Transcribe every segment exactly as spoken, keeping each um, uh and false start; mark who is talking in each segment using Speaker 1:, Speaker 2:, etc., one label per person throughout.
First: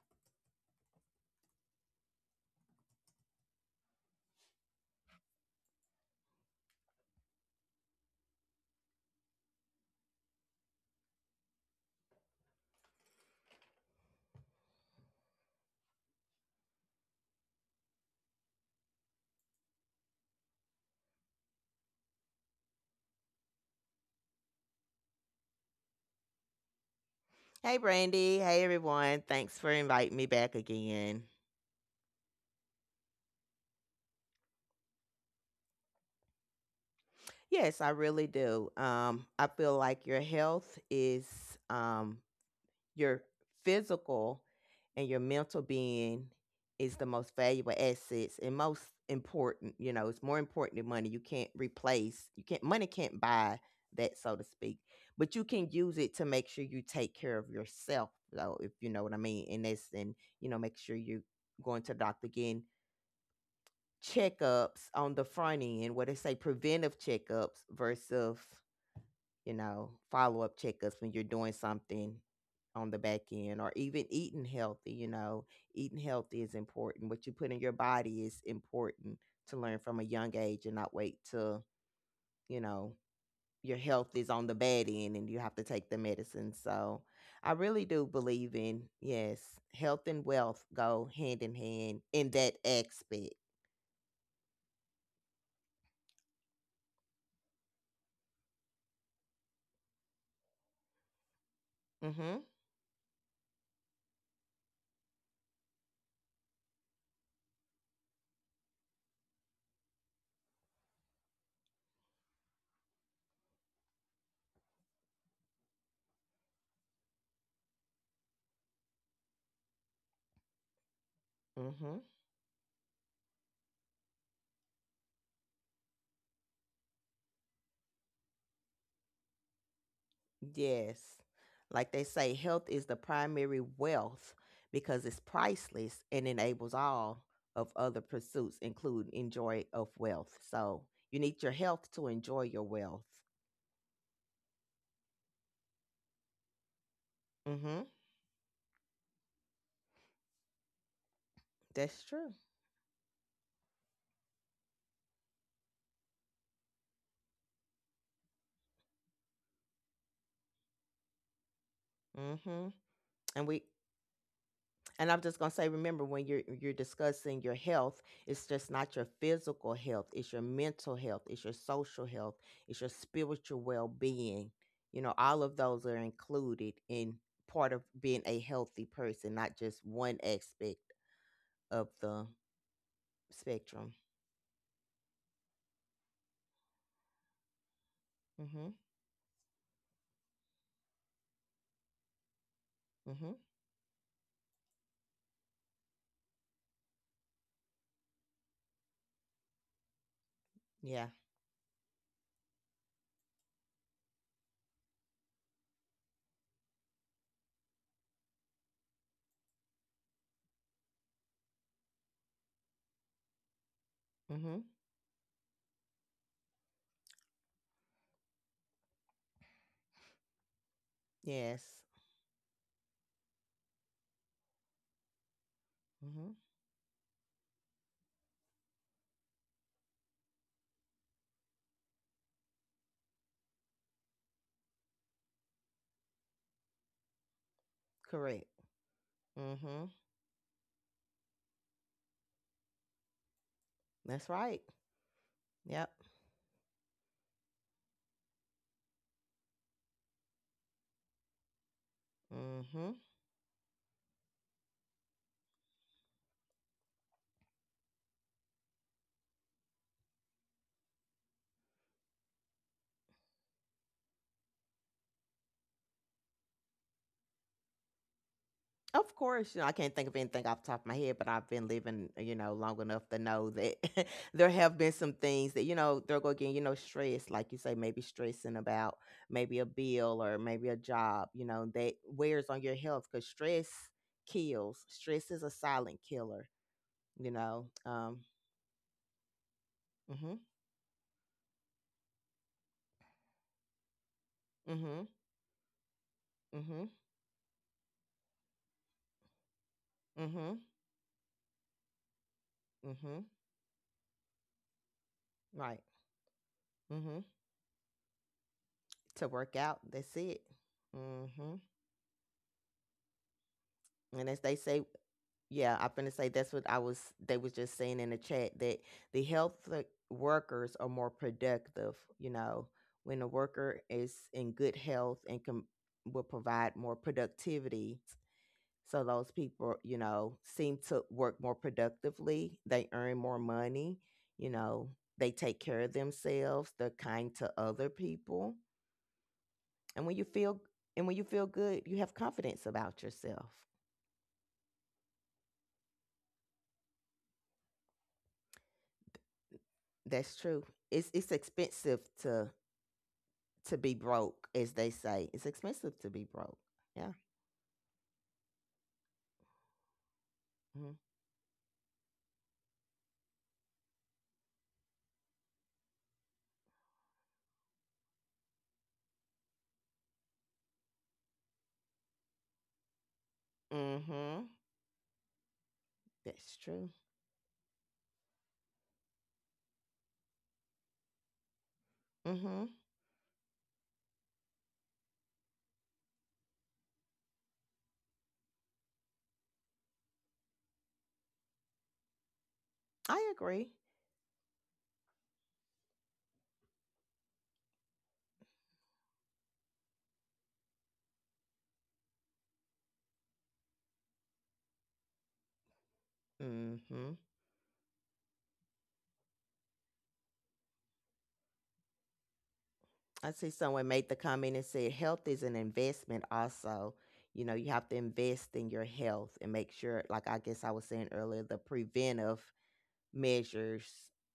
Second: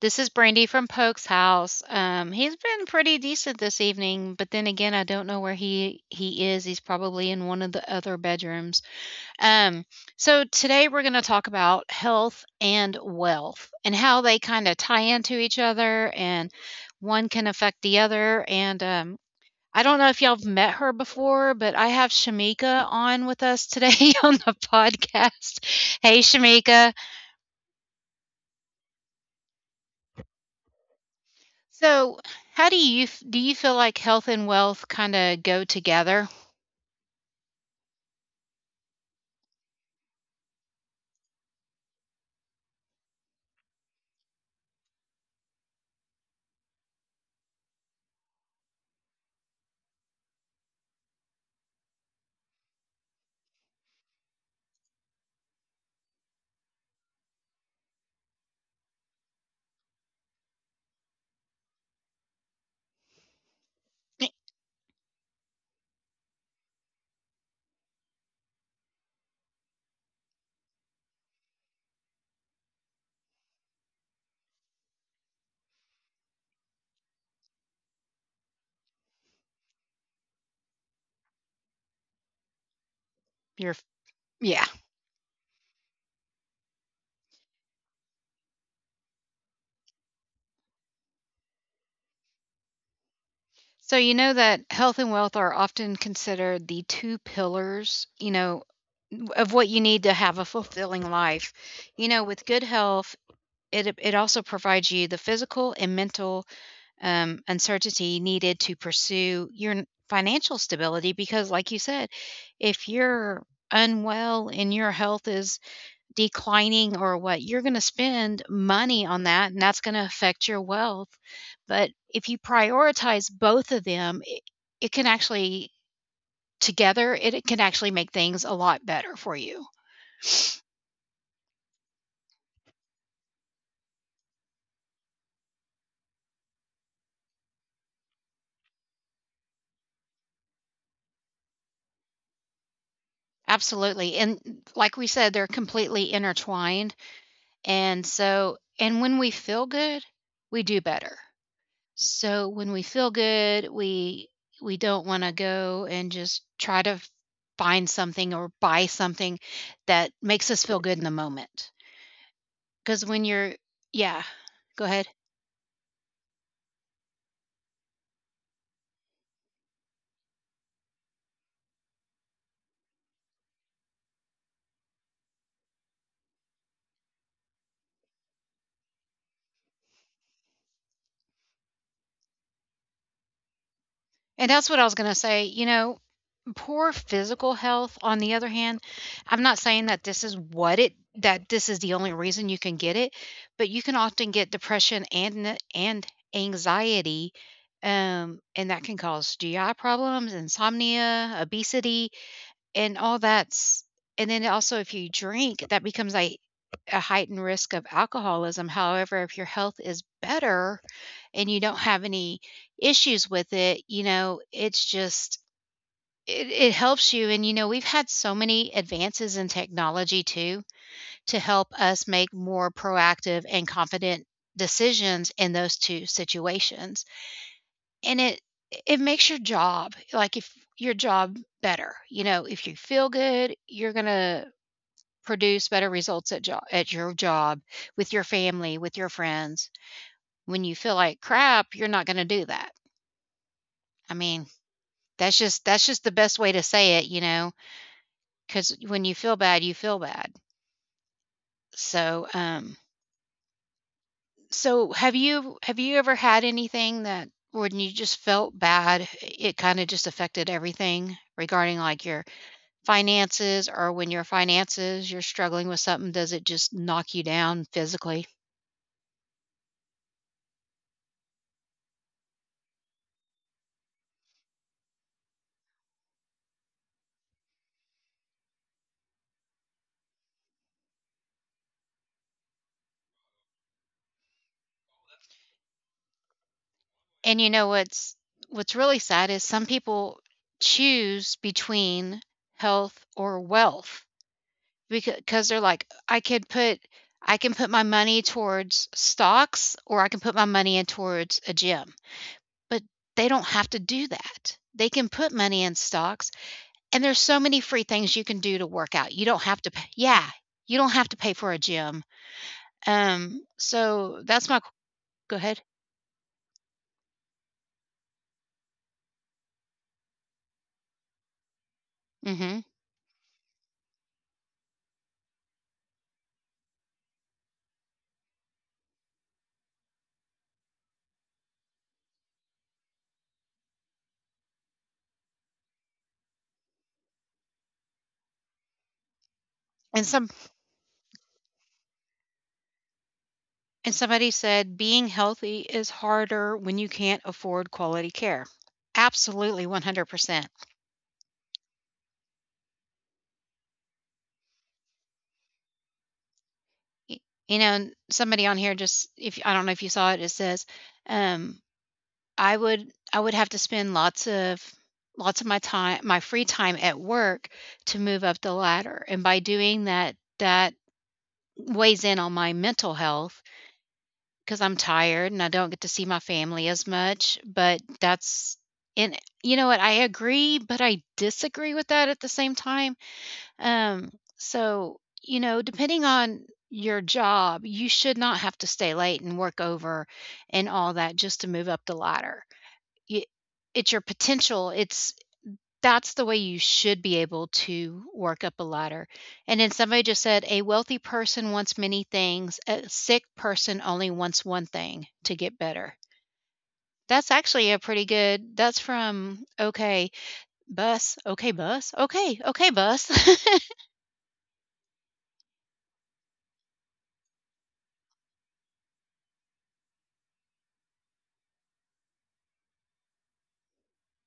Speaker 1: This is Brandy from Poke's house. Um, he's been pretty decent this evening, but then again, I don't know where he he is. He's probably in one of the other bedrooms. Um, so today we're going to talk about health and wealth and how they kind of tie into each other and one can affect the other. And um, I don't know if y'all have met her before, but I have Shamika on with us today on the podcast. Hey, Shamika.
Speaker 2: Hey, Brandy. Hey, everyone. Thanks for inviting me back again.
Speaker 1: So, how do you f- do you feel like health and wealth kind of go together?
Speaker 2: Yes, I really do. Um, I feel like your health is um, your physical and your mental being is the most valuable assets and most important. You know, it's more important than money. You can't replace. You can't. Money can't buy that, so to speak. But you can use it to make sure you take care of yourself, though, if you know what I mean. And that's and you know, make sure you going to the doctor again,
Speaker 1: Eh,
Speaker 2: checkups on the front end where they say preventive checkups versus you know follow-up checkups when you're doing something on the back end, or even eating healthy. You know eating healthy is important, what you put in your body is important to learn from a young age and not wait till you know
Speaker 1: Your
Speaker 2: your
Speaker 1: f-
Speaker 2: health is on the
Speaker 1: yeah.
Speaker 2: bad end and you have to take the medicine. So I really do believe in, yes, health and wealth go hand in hand in that aspect.
Speaker 1: So you know that health and wealth are often considered the two pillars, you know, w- of what you need to have a fulfilling life. You know,
Speaker 2: Mm-hmm.
Speaker 1: with good health, it it also provides you the physical and mental um, uncertainty needed to pursue your n- financial stability. Because, like you said, if you're unwell and your health is declining or what, you're going to spend money on that and that's going to affect your wealth. But
Speaker 2: Mm-hmm.
Speaker 1: if you prioritize both of them, it, it can actually together it, it can actually make things a lot better for you.
Speaker 2: Yes. Like they say, health is the primary wealth because it's priceless and enables all of other pursuits, including enjoy of wealth. So you need your health to enjoy your wealth.
Speaker 1: Absolutely. And like we said, they're completely intertwined.
Speaker 2: Mm-hmm.
Speaker 1: And so and when we feel good, we do better.
Speaker 2: That's true.
Speaker 1: So when we feel good, we we don't want to go and just try to find something or buy something that makes us feel good in the moment.
Speaker 2: Mm-hmm.
Speaker 1: Cuz when
Speaker 2: And
Speaker 1: you're
Speaker 2: we
Speaker 1: yeah, go ahead.
Speaker 2: And I'm just gonna say, remember when you're you're discussing your health, it's just not your physical health, it's your mental health, it's your social health, it's your spiritual well being. You know, all of those are included in part of being a healthy person, not just one aspect of the spectrum.
Speaker 1: And that's what I was going to say, you know, poor physical health, on the other
Speaker 2: Mm-hmm.
Speaker 1: hand, I'm not saying that this is what it that this is the only reason you can get it,
Speaker 2: Mm-hmm.
Speaker 1: but you can often get depression and n- and anxiety, um, and that can cause G I problems,
Speaker 2: Yeah.
Speaker 1: insomnia, obesity, and all that's. And then also, if you drink, that becomes a a heightened risk of alcoholism. However, if your health is better and you don't have any issues with it, you know,
Speaker 2: Mm-hmm.
Speaker 1: it's just it it helps you, and, you know, we've had so many advances in technology too to
Speaker 2: Yes.
Speaker 1: help us make more proactive and confident decisions in those two
Speaker 2: Mm-hmm.
Speaker 1: situations, and it it makes your job like, if your job better, you know, if you feel good, you're gonna produce better results at job at your job, with your
Speaker 2: Correct.
Speaker 1: family, with your friends.
Speaker 2: Mm-hmm.
Speaker 1: When you feel like crap, you're not gonna do that. I
Speaker 2: That's
Speaker 1: mean,
Speaker 2: right.
Speaker 1: that's just that's
Speaker 2: Yep.
Speaker 1: just the best way to say it, you know, because when you feel bad, you feel bad. So, um,
Speaker 2: Mhm.
Speaker 1: so have you have you ever had anything that when you just felt bad, it kind of just affected everything regarding like your finances, or when your finances you're struggling with something, does it just knock you down physically?
Speaker 2: Of course, you know, I can't think of anything off the top of my head, but I've been living, you know, long enough to know that there have been some things that, you know, they'll go again, you know, stress, like you say, maybe stressing about maybe a bill or maybe a job, you know, that wears on your health because stress kills. Stress is a silent killer, you
Speaker 1: And you
Speaker 2: know.
Speaker 1: know what's
Speaker 2: Um,
Speaker 1: what's really sad is some people
Speaker 2: mm-hmm.
Speaker 1: choose between health or wealth
Speaker 2: Mm-hmm.
Speaker 1: because they're like, I could put
Speaker 2: Mm-hmm.
Speaker 1: I can put my money towards stocks or I can put my
Speaker 2: Mm-hmm.
Speaker 1: money in towards a gym. But
Speaker 2: Mm-hmm.
Speaker 1: they don't have to do that. They can put money in
Speaker 2: Right.
Speaker 1: stocks, and
Speaker 2: Mm-hmm.
Speaker 1: there's so many free things you can do to work out. You
Speaker 2: To
Speaker 1: don't
Speaker 2: work
Speaker 1: have to
Speaker 2: out,
Speaker 1: pay.
Speaker 2: that's
Speaker 1: Yeah,
Speaker 2: it.
Speaker 1: you don't have to pay for
Speaker 2: Mm-hmm.
Speaker 1: a gym. Um, so
Speaker 2: And as
Speaker 1: that's
Speaker 2: they
Speaker 1: my
Speaker 2: say,
Speaker 1: Go ahead.
Speaker 2: yeah, I'm finna say that's what I was. They was just saying in the chat that the health like, workers are more productive. You
Speaker 1: mm Mhm.
Speaker 2: know, when a worker is in good health and can will provide more productivity, so those people, you know, seem to work more productively. They earn more money. You know, they take care of themselves. They're kind to other people, and
Speaker 1: And
Speaker 2: when you
Speaker 1: some
Speaker 2: feel and when you feel good, you have confidence about yourself.
Speaker 1: and somebody said, "Being healthy is harder when you can't afford quality care." Absolutely,
Speaker 2: That's
Speaker 1: one hundred percent.
Speaker 2: true. It's it's expensive to to be broke, as they say. It's expensive to be broke. Yeah.
Speaker 1: You know, and somebody on here just, if I don't know if you saw it, it says,
Speaker 2: Mm-hmm.
Speaker 1: um, I would I would have to spend lots of lots of my time, my free time at work to move up the ladder, and by doing that, that weighs in on my mental health
Speaker 2: Mm-hmm.
Speaker 1: because 'cause I'm tired and I don't get to see my
Speaker 2: That's
Speaker 1: family
Speaker 2: true.
Speaker 1: as much, but that's and you know what? I agree, but I disagree with that at the same
Speaker 2: Mm-hmm.
Speaker 1: time, um, so, you know, depending on your job, you should not have to stay late and work over and all that just to move up the ladder.
Speaker 2: I
Speaker 1: Y
Speaker 2: agree.
Speaker 1: It's your potential, it's that's the way you should be able to work up a ladder, and then somebody just said, "A wealthy person wants many things, a sick person only wants one thing, to get better."
Speaker 2: Mm-hmm.
Speaker 1: That's actually a pretty good that's from Okay, Bus. Okay, Bus. Okay, okay, Bus.
Speaker 2: I see someone made the comment and said health is an investment also. You know, you have to invest in your health and make sure, like I guess I was saying earlier, the preventive measures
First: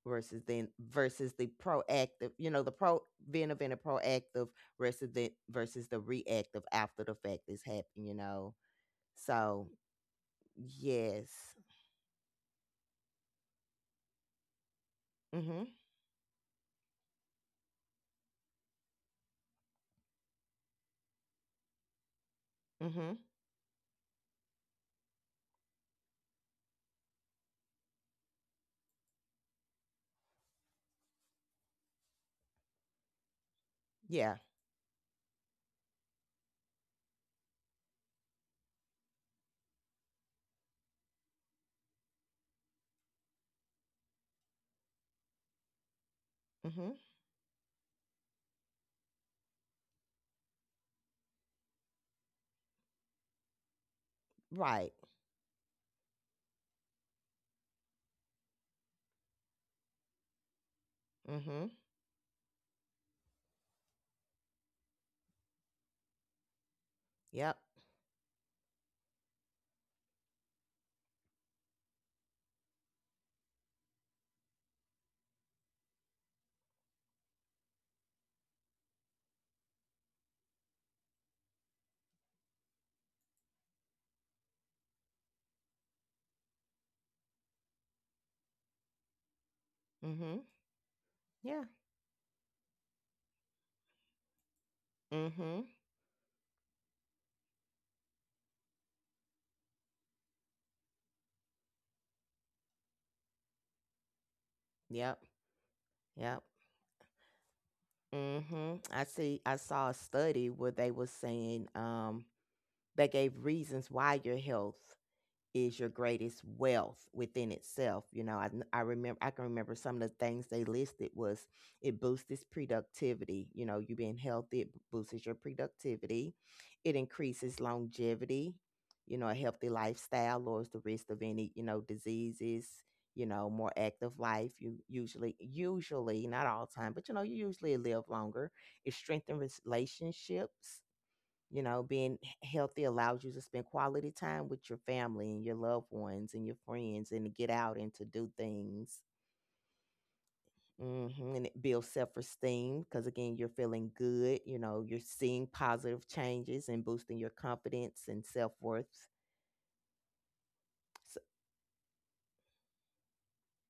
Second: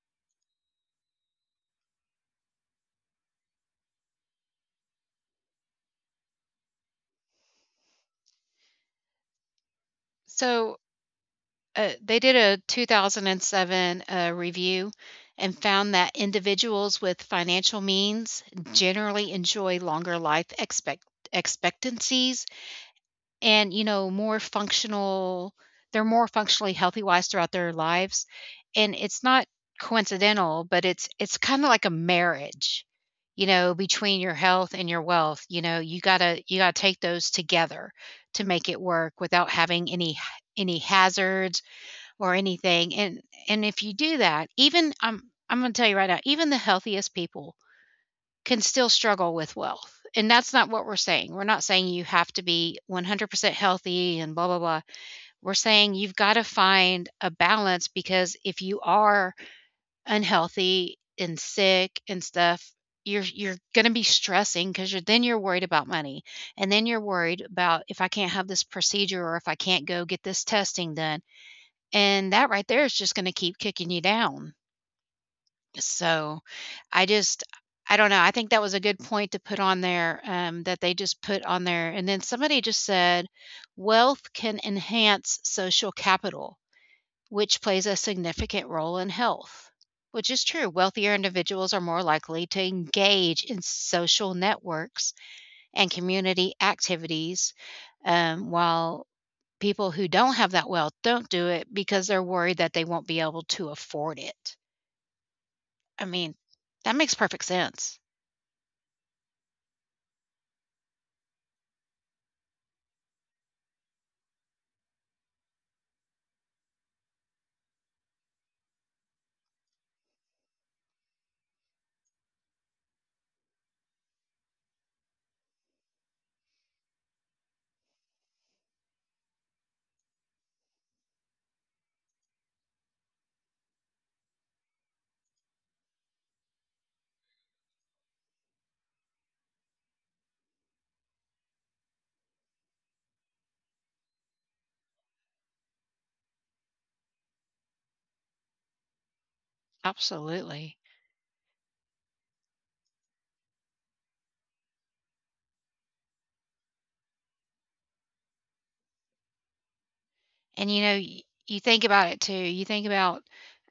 Speaker 2: versus then versus the proactive, you know, the preventive and the proactive versus the versus the reactive after the fact is happening, you know. So.
Speaker 1: So
Speaker 2: Yes.
Speaker 1: uh, they did a two thousand seven uh, review and
Speaker 2: Mhm.
Speaker 1: found that individuals with financial means generally enjoy longer life expect expectancies,
Speaker 2: Mhm.
Speaker 1: and you know, more functional they're more functionally healthy wise throughout their lives, and it's not coincidental, but it's it's kind of like a marriage, you know, between your
Speaker 2: Yeah.
Speaker 1: health and your wealth. You know, you got to, you got to take those together to make it work without having any any hazards or anything. And and if you do that, even I'm I'm going to tell you right now, even the
Speaker 2: Mhm.
Speaker 1: healthiest people can still struggle with wealth. And that's not what we're saying. We're not saying you have to be one hundred percent healthy and blah blah blah.
Speaker 2: Right.
Speaker 1: We're saying you've got to find a balance because if you are unhealthy and
Speaker 2: Mhm.
Speaker 1: sick and stuff, you're you're going to be stressing because you're then you're worried about money, and then you're worried
Speaker 2: Yep.
Speaker 1: about if I can't have this procedure or if I can't go get this testing done, and that right there is just gonna keep kicking you down. So, I just I don't know, I think that was a good point to put on there, um, that they just put on there, and then somebody just said, "Wealth can enhance social capital, which plays a significant role in health." Which is
Speaker 2: Mhm.
Speaker 1: true, wealthier
Speaker 2: Yeah.
Speaker 1: individuals are more likely to engage in social networks
Speaker 2: Mhm.
Speaker 1: and community activities, um, while people who don't have that wealth don't do it because they're worried that they won't be able to afford it.
Speaker 2: Yep.
Speaker 1: I mean,
Speaker 2: Yep.
Speaker 1: that makes perfect sense.
Speaker 2: Mhm. I see I saw a study where they were saying um they gave reasons why your health is your greatest wealth within itself. You know, I, I remember, I can remember some of the things they listed was it boosts productivity. You know, you being healthy, it boosts your productivity. It increases longevity. You know, a healthy lifestyle lowers the risk of any, you know, diseases, you know, more active life. You usually, usually, not all time, but you know, you usually live longer. It strengthens relationships, you know, being h- healthy allows you to spend quality time with your family and your loved ones and your friends and to get out and to do things.
Speaker 1: Absolutely.
Speaker 2: Hmm. And it builds self esteem because, again, you're feeling good. You know, you're seeing positive changes and boosting your confidence and self worth.
Speaker 1: And, you know, y
Speaker 2: So,
Speaker 1: you think about it too, you think about,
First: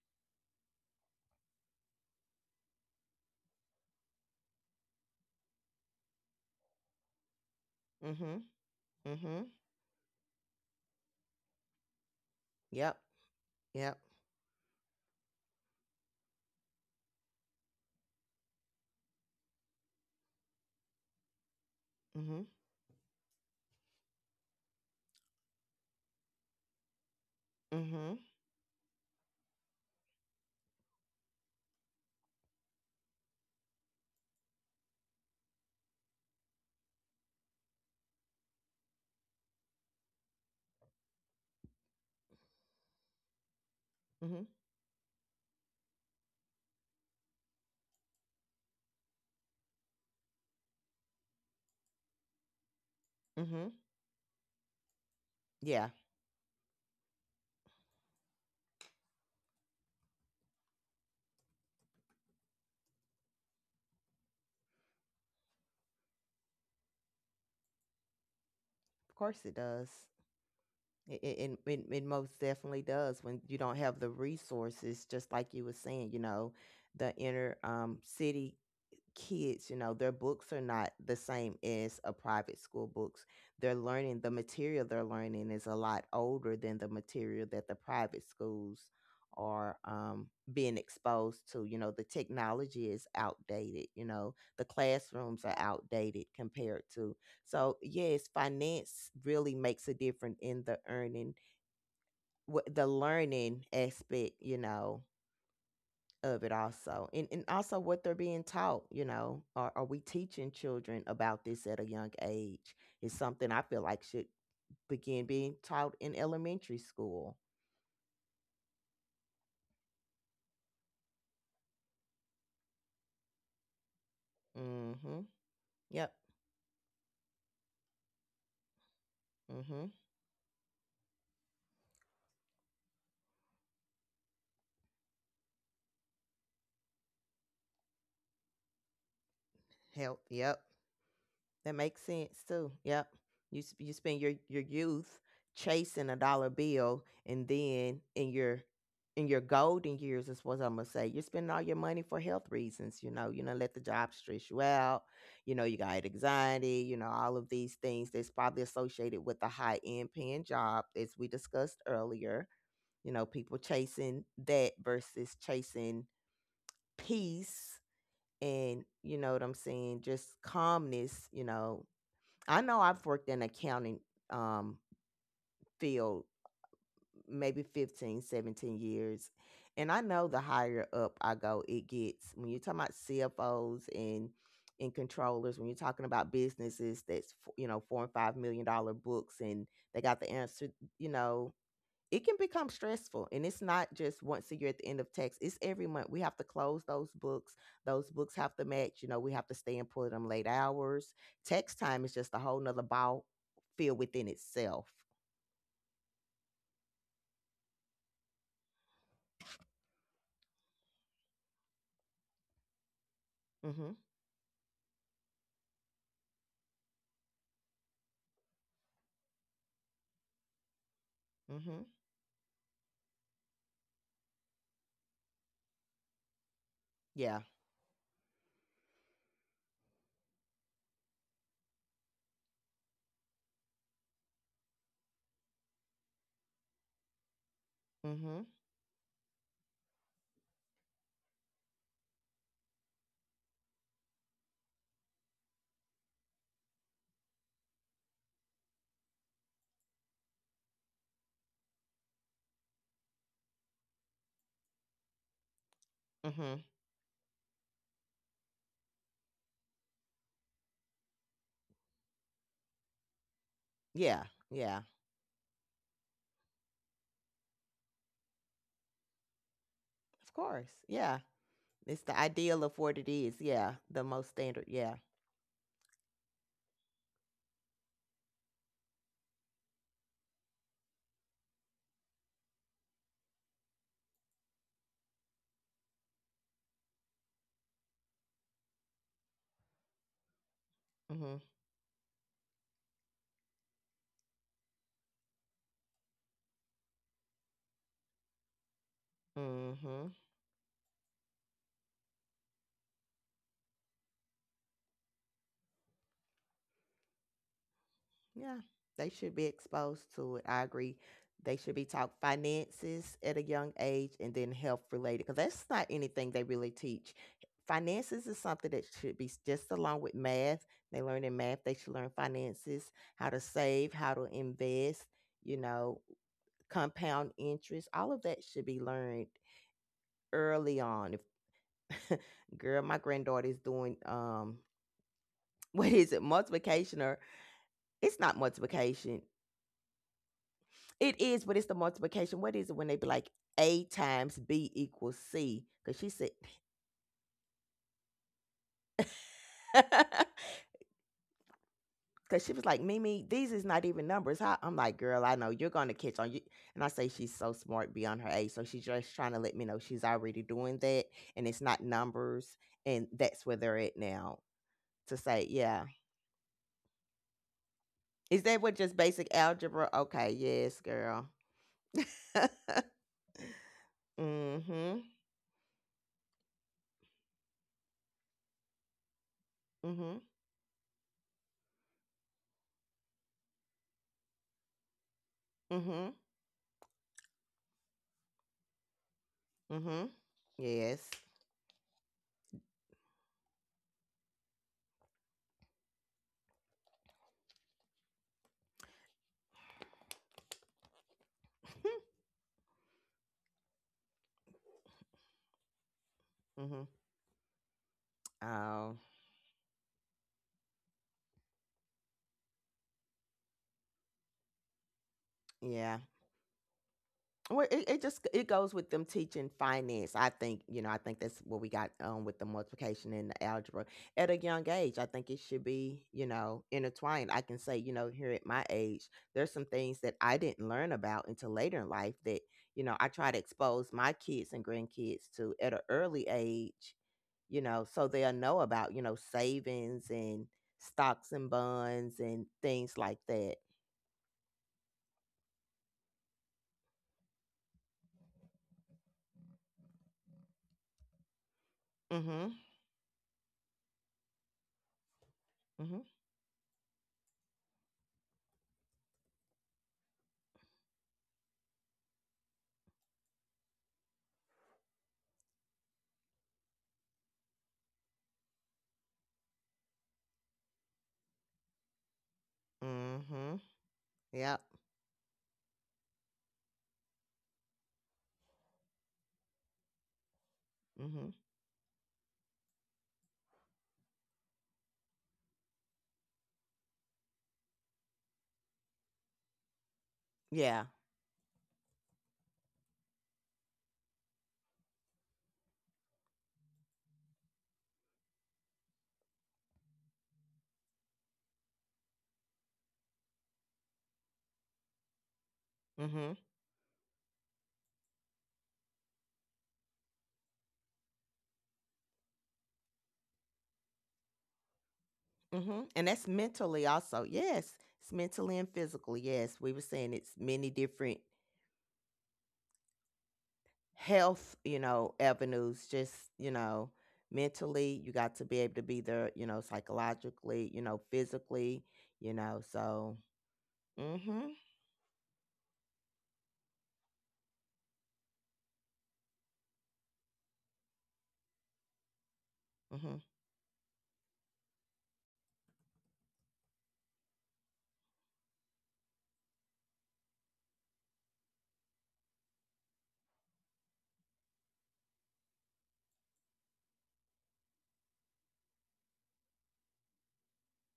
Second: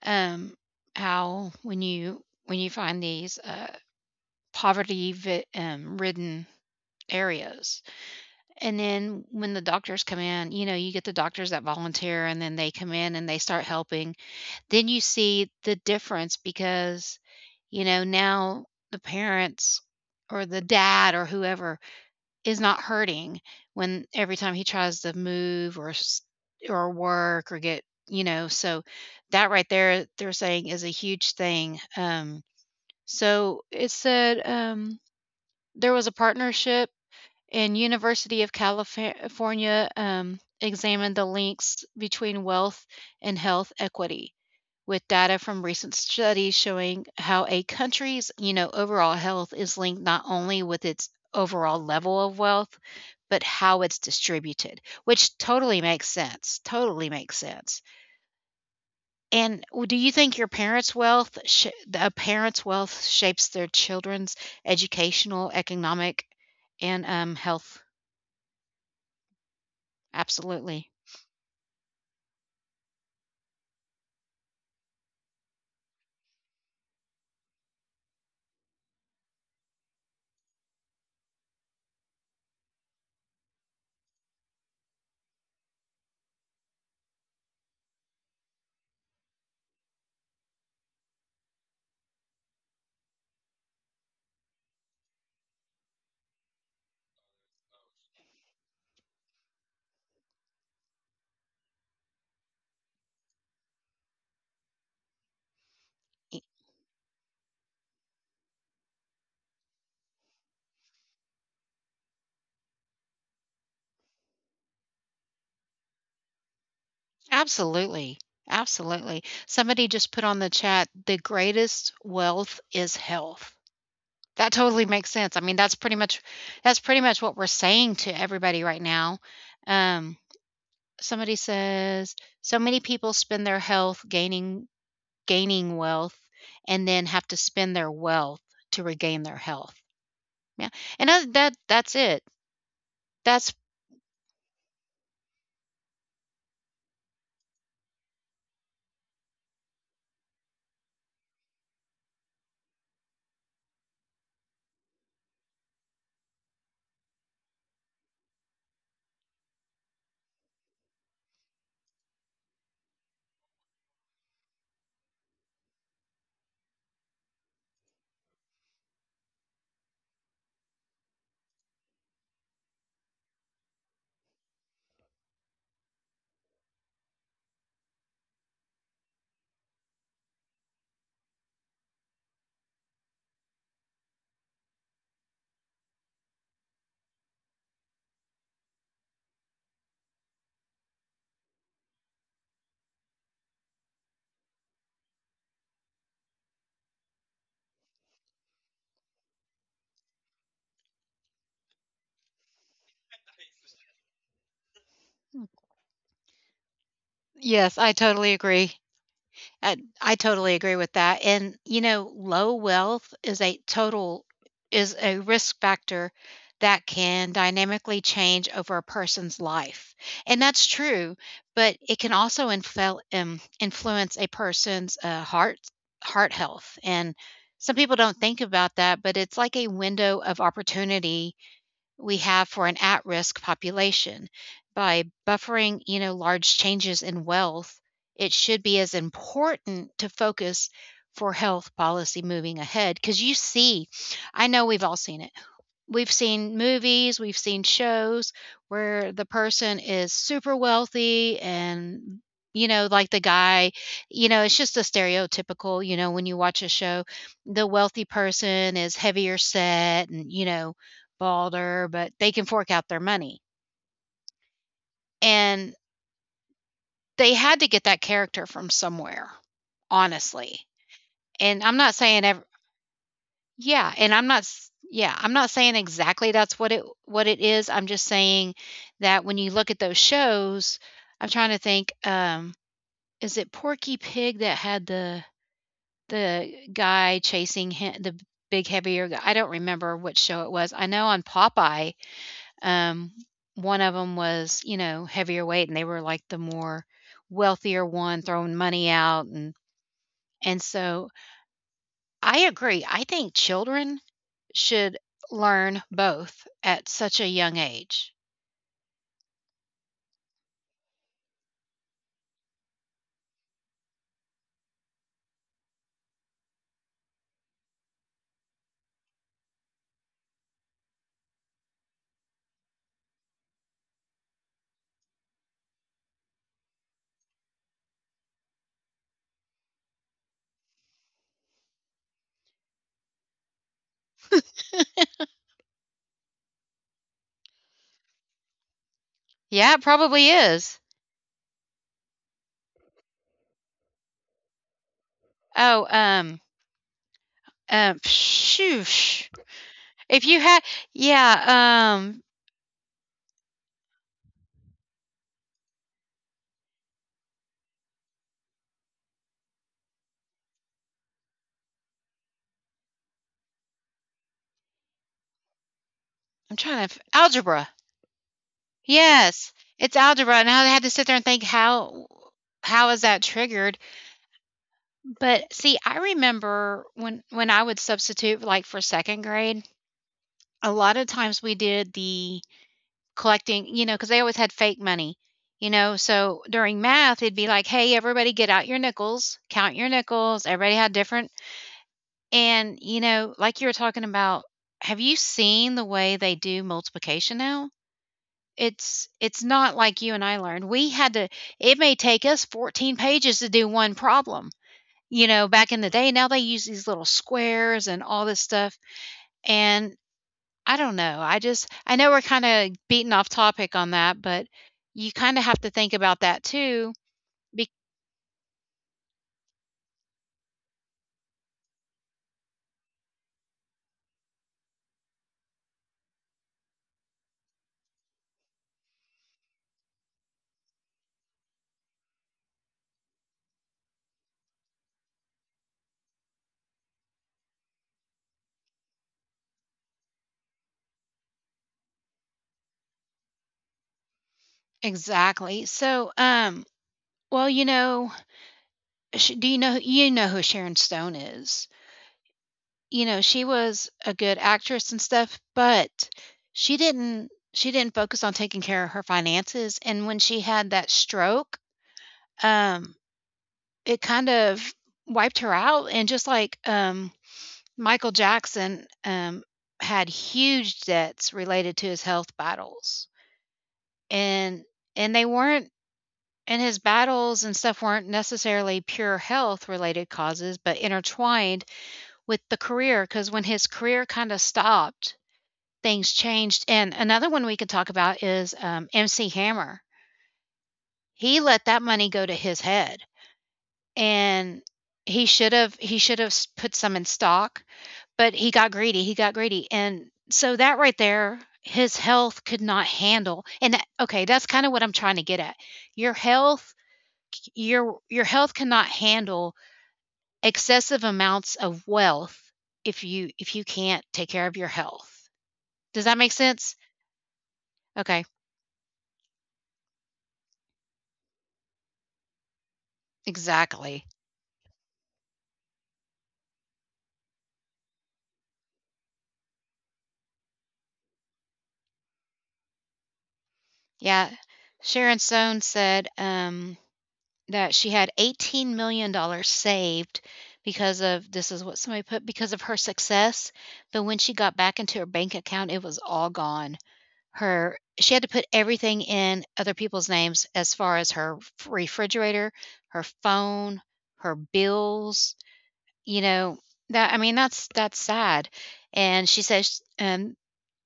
Speaker 1: um, how when you when you find these, uh, poverty vi um, ridden areas.
Speaker 2: mm-hmm.
Speaker 1: And then
Speaker 2: Mm-hmm.
Speaker 1: when the doctors come in, you know, you get the doctors that volunteer and then they come
Speaker 2: Yep.
Speaker 1: in and they start
Speaker 2: Yep.
Speaker 1: helping. Then you see the difference because, you know, now the parents or the dad or whoever
Speaker 2: Mm-hmm.
Speaker 1: is not hurting when every time he tries to move or s- or work or get,
Speaker 2: Mm-hmm.
Speaker 1: you know, so that right there they're saying is a huge thing. Um so it said, um there was a partnership and University of California um, examined the links between wealth and health equity
Speaker 2: Mm-hmm.
Speaker 1: with data from recent studies showing how a country's, you know, overall health is linked not only with its overall level of wealth, but
Speaker 2: Mm-hmm.
Speaker 1: how it's distributed, which totally
Speaker 2: Yeah. Of
Speaker 1: makes sense. Totally makes sense. And w- do you think your parents' wealth, sh- a parent's wealth shapes their children's educational, economic, and um, health?
Speaker 2: course it does.
Speaker 1: Absolutely.
Speaker 2: It, it, it, it it most definitely does when you don't have the resources, just like you were saying, you know, the inner um, city kids, you know, their books are not the same as a private school books. They're learning the material they're learning is a lot older than the material that the private schools are um, being exposed to. You know, the technology is outdated. You know, the classrooms are outdated compared to. So yes, finance really makes a difference in the earning, wh- the learning aspect. You know,
Speaker 1: E
Speaker 2: of it also and, and also what they're being taught, you know are, are we teaching children about this at a young age is something I feel like should begin being taught in elementary school.
Speaker 1: Absolutely, absolutely. Somebody just put on the chat, "The greatest wealth is health." That totally makes
Speaker 2: Mm-hmm.
Speaker 1: sense. I mean, that's pretty
Speaker 2: Yep.
Speaker 1: much that's pretty much what we're saying to everybody right now.
Speaker 2: Mm-hmm.
Speaker 1: Um, somebody says, "So many people spend their health gaining gaining wealth and then have to spend their wealth to regain their health."
Speaker 2: Help. Yep.
Speaker 1: Yeah, and that that
Speaker 2: That
Speaker 1: that's
Speaker 2: makes
Speaker 1: it.
Speaker 2: sense too. Yep.
Speaker 1: That's
Speaker 2: You s- you spend your your youth chasing a dollar bill, and then in your in your golden years is what I'm gonna say. You're spending all your money for health reasons. You know, you know, let the job stress you out. You know, you got anxiety. You know, all of these things that's probably associated with a high end paying job, as we discussed earlier. You know, people chasing that versus chasing peace and you know what I'm saying, just calmness, you know, I know I've worked in accounting um, field maybe fifteen, seventeen years. And I know the higher up I go, it gets. When you're talking about C F Os and and controllers, when you're talking about businesses that's you know four and five million dollar books, and they got the answer, you know, it can become stressful and it's not just once a year at the end of tax, it's every month we have to close those books, those books have to match, you know we have to stay and pull them late hours. Tax time is just a whole nother ball field within itself.
Speaker 1: yes, I totally agree. I I totally agree with that, and, you know, low wealth is a
Speaker 2: Mm-hmm.
Speaker 1: total is a risk factor that can dynamically change over a person's life, and that's true, but
Speaker 2: Mm-hmm.
Speaker 1: it can also infel um, influence a person's, uh, heart heart health, and
Speaker 2: Yeah.
Speaker 1: some people don't think about that, but it's like a window of opportunity we have for an at-risk population. By buffering, you know, large changes in wealth, it
Speaker 2: Mm-hmm.
Speaker 1: should be as important to focus for health policy moving ahead because you see, I know we've all seen it. We've seen movies, we've seen shows where the person is super wealthy and you know, like the guy, you know, it's just a stereotypical, you know, when you
Speaker 2: Mm-hmm.
Speaker 1: watch a show, the wealthy person is heavier set and, you know, balder, but they can fork out their money.
Speaker 2: Yeah. Yeah.
Speaker 1: And they had to get that character from somewhere,
Speaker 2: Of course.
Speaker 1: honestly.
Speaker 2: Yeah,
Speaker 1: And I'm not
Speaker 2: it's the
Speaker 1: saying ev
Speaker 2: ideal of what it is. Yeah,
Speaker 1: Yeah,
Speaker 2: the
Speaker 1: and
Speaker 2: most
Speaker 1: I'm not
Speaker 2: standard.
Speaker 1: s
Speaker 2: Yeah.
Speaker 1: yeah, I'm not saying exactly that's what it what it is, I'm just saying that when you look at those shows, I'm trying to think, um, is it Porky Pig that had the the guy chasing hi the big heavier guy? I don't remember which show it was. I know on
Speaker 2: Mm-hmm.
Speaker 1: Popeye, um, one of them was, you know, heavier weight, and they were, like, the more wealthier one throwing money out, and
Speaker 2: Mm-hmm.
Speaker 1: and so I agree, I think children should learn both at such a young age.
Speaker 2: Yeah, they should be exposed to it. I agree. They should be taught finances at a young age and then health related because that's not anything they really teach. Finances is something that should be s- just along with math. They learn in math, they should learn finances, how to save, how to invest, you know, compound interest. All of that should be learned early on. If girl, my granddaughter is doing um what is it, multiplication or it's not multiplication.
Speaker 1: Yeah, it probably is.
Speaker 2: It is, but it's the multiplication. What is it when they be like A times B equals C?
Speaker 1: Oh,
Speaker 2: Because she said,
Speaker 1: um, um, shoosh.
Speaker 2: because
Speaker 1: If you had, yeah, um,
Speaker 2: she was like, Mimi, these is not even numbers. How? I'm like, girl, I know you're going to catch on. You. And I say she's so smart beyond her age. So she's just trying to let me know she's already doing that and it's not numbers. And that's where they're at now to say, yeah.
Speaker 1: I'm trying to, f- algebra.
Speaker 2: Is that what just basic
Speaker 1: Yes,
Speaker 2: algebra?
Speaker 1: it's
Speaker 2: Okay,
Speaker 1: algebra. Now I
Speaker 2: yes,
Speaker 1: had to sit there
Speaker 2: girl.
Speaker 1: and think, how, how is that triggered?
Speaker 2: mm-hmm.
Speaker 1: But see, I remember when, when I would substitute, like for second grade,
Speaker 2: Mm-hmm.
Speaker 1: a lot of times we did the collecting, you know, because they always had fake money, you know,
Speaker 2: Mm-hmm.
Speaker 1: so during math, it'd be like, "Hey, everybody get out your nickels, count your
Speaker 2: Mm-hmm.
Speaker 1: nickels." Everybody had
Speaker 2: Yes.
Speaker 1: different. And, you know, like you were talking about, have you seen the way they do multiplication now? It's it's not like you and I learned. We had to — it may take us fourteen pages to do one problem, you know, back in the day. Now they use
Speaker 2: mm-hmm.
Speaker 1: these little squares and all this stuff,
Speaker 2: Oh,
Speaker 1: and I don't know. I just I know we're kinda beating off topic on that, but you kinda have to think
Speaker 2: yeah.
Speaker 1: about that too.
Speaker 2: Well,
Speaker 1: Be
Speaker 2: it, it just it goes with them teaching finance. I think you know. I think that's what we got um, with the multiplication and the algebra at a young age. I think it should be you know intertwined. I can say you know here at my age, there's some things that I didn't learn about until later in life that you know I try to expose my kids and grandkids to at an early age. You know, so they'll know about you know savings and stocks and bonds and things like that.
Speaker 1: exactly. So, um, well, you know, sh do you know you know who Sharon Stone is?
Speaker 2: Mm-hmm.
Speaker 1: You know, she was a good actress and stuff,
Speaker 2: Mm-hmm.
Speaker 1: but she didn't she didn't focus on taking care of her finances, and when she had that stroke, um, it kind of wiped her out. And just like, um Michael Jackson um, had huge debts related to his health battles,
Speaker 2: Mm-hmm. Yep.
Speaker 1: and and they weren't — and his battles and stuff weren't necessarily pure health related causes, but
Speaker 2: Mm-hmm.
Speaker 1: intertwined with the career. Because when his career kind of stopped, things changed. And another one we could talk about is um, M C Hammer.
Speaker 2: Yeah.
Speaker 1: He let that money go to his head, and he should have he should have put some in stock. But he got greedy, he got greedy, and so that right there, his health could not handle. And that, okay, that's kinda what I'm trying to get at. Your
Speaker 2: Mhm.
Speaker 1: health — your your health cannot handle excessive amounts of wealth if you if you can't take care of your health.
Speaker 2: Mhm. And
Speaker 1: Does
Speaker 2: that's
Speaker 1: that make
Speaker 2: mentally
Speaker 1: sense?
Speaker 2: also. Yes. It's
Speaker 1: Okay,
Speaker 2: mentally and physically. Yes. We were saying it's many different
Speaker 1: exactly.
Speaker 2: health, you know, avenues just, you know, mentally you got to be able to be there, you know, psychologically, you know, physically, you know. So,
Speaker 1: Yeah.
Speaker 2: mhm.
Speaker 1: Sharon Stone said, um that she had eighteen million dollars saved because of — this is what somebody put — because of her
Speaker 2: Mhm.
Speaker 1: success, but when she got back into her bank account, it was all gone. Her — she had to put everything in other people's names as far as her refrigerator, her phone, her bills, you know, that — I mean, that's that's sad, and she says, um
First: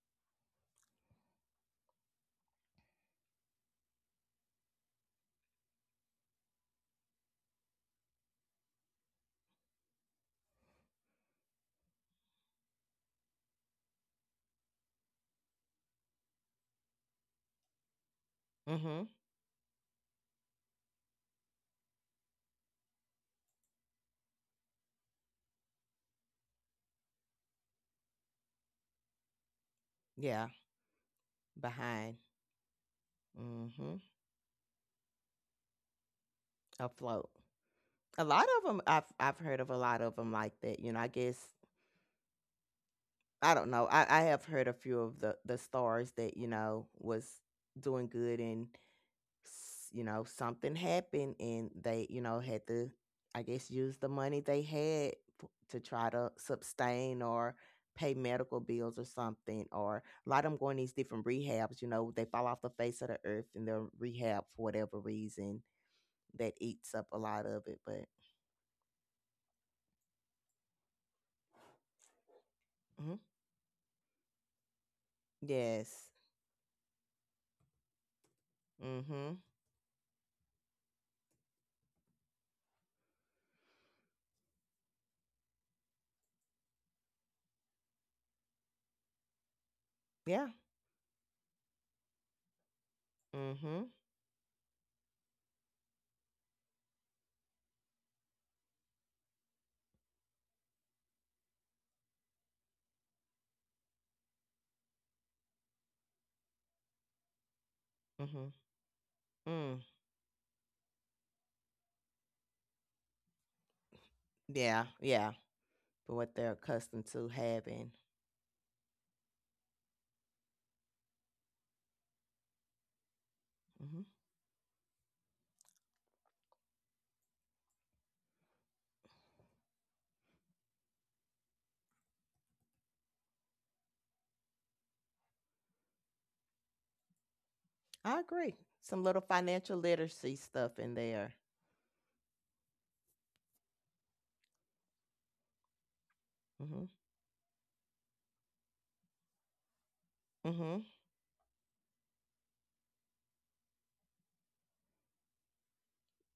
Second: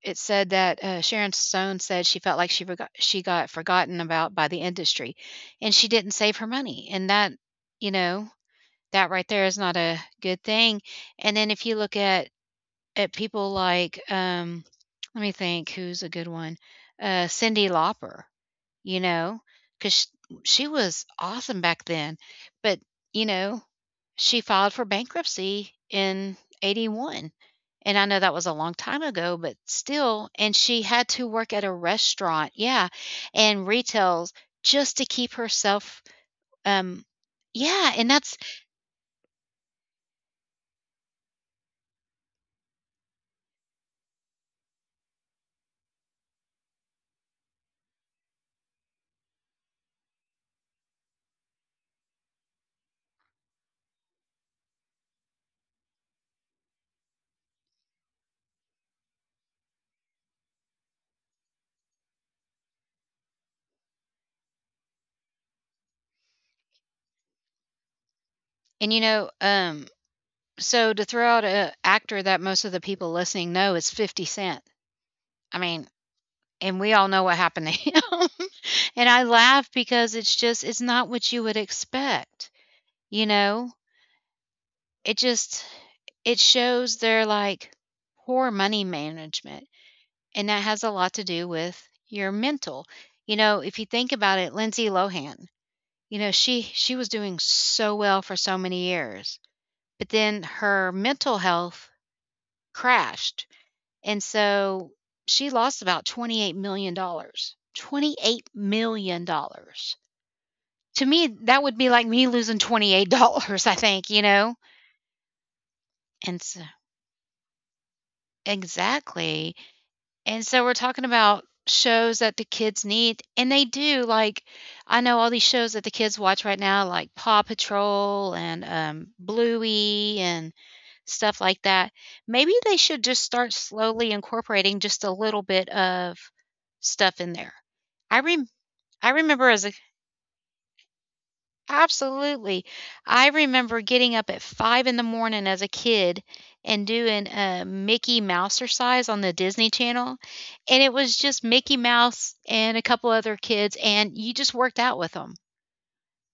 Speaker 1: it said that, uh, Sharon Stone said she felt like she forgot — she got forgotten about by the industry, and she didn't save her money, and that, you know, that right there is not a good thing. And then if you look at at people like, um, let me think, who's a good one? Uh, Cyndi Lauper, you
Speaker 2: Mhm.
Speaker 1: know, 'cause sh she was awesome back then, but, you know, she filed for bankruptcy in 'eighty-one, and I know that was a long time ago, but still.
Speaker 2: Yeah.
Speaker 1: And she had to work at a
Speaker 2: Behind.
Speaker 1: restaurant, yeah, and
Speaker 2: Mhm.
Speaker 1: retails just to keep herself, um,
Speaker 2: Afloat.
Speaker 1: yeah, and
Speaker 2: A
Speaker 1: that's —
Speaker 2: lot of them I've I've heard of a lot of them like that. You know, I guess I don't know. I, I have heard a few of the the stars that you know was doing good, and s- you know something happened, and they you know had to, I guess, use the money they had f- to try to sustain or pay medical bills or something. Or a lot of them going these different rehabs. You know, they fall off the face of the earth and they're rehab for whatever reason that eats up a lot of it. But.
Speaker 1: and, you know, um, so to throw out a actor that most of the people
Speaker 2: Mhm.
Speaker 1: listening know is 50 Cent. I mean,
Speaker 2: Yes.
Speaker 1: and we all know what happened to him. And I
Speaker 2: Mm-hmm.
Speaker 1: laugh because it's just — it's not what you would expect, you know? It just — it shows their, like, poor money management,
Speaker 2: Yeah.
Speaker 1: and that has a lot to do with your mental. You know, if
Speaker 2: Mm-hmm.
Speaker 1: you think about it, Lindsay Lohan, you know, she she was doing so well for so many years, but then her mental health crashed, and so she lost about twenty-eight million dollars. Dollars.
Speaker 2: Mm-hmm.
Speaker 1: twenty-eight million dollars.
Speaker 2: Mm.
Speaker 1: Dollars. To me, that would be like me losing twenty-eight dollars I think, you know?
Speaker 2: Yeah, yeah. For what
Speaker 1: And
Speaker 2: they're
Speaker 1: so,
Speaker 2: accustomed to having.
Speaker 1: exactly. And so we're talking about shows that the kids need, and they
Speaker 2: Hmm.
Speaker 1: do. Like, I know all these shows that the kids watch right now, like Paw Patrol and um, Bluey and stuff like that. Maybe they should just start slowly incorporating just a little bit of stuff in there. I
Speaker 2: I
Speaker 1: rem-
Speaker 2: agree. Some
Speaker 1: I
Speaker 2: little
Speaker 1: remember as a —
Speaker 2: financial literacy stuff in there.
Speaker 1: absolutely. I remember getting up at five in the morning as a kid
Speaker 2: Hmm.
Speaker 1: and doing a Mickey Mouse exercise on the Disney Channel, and
Speaker 2: Hmm.
Speaker 1: it was just Mickey Mouse and a couple other kids, and you just worked out with them,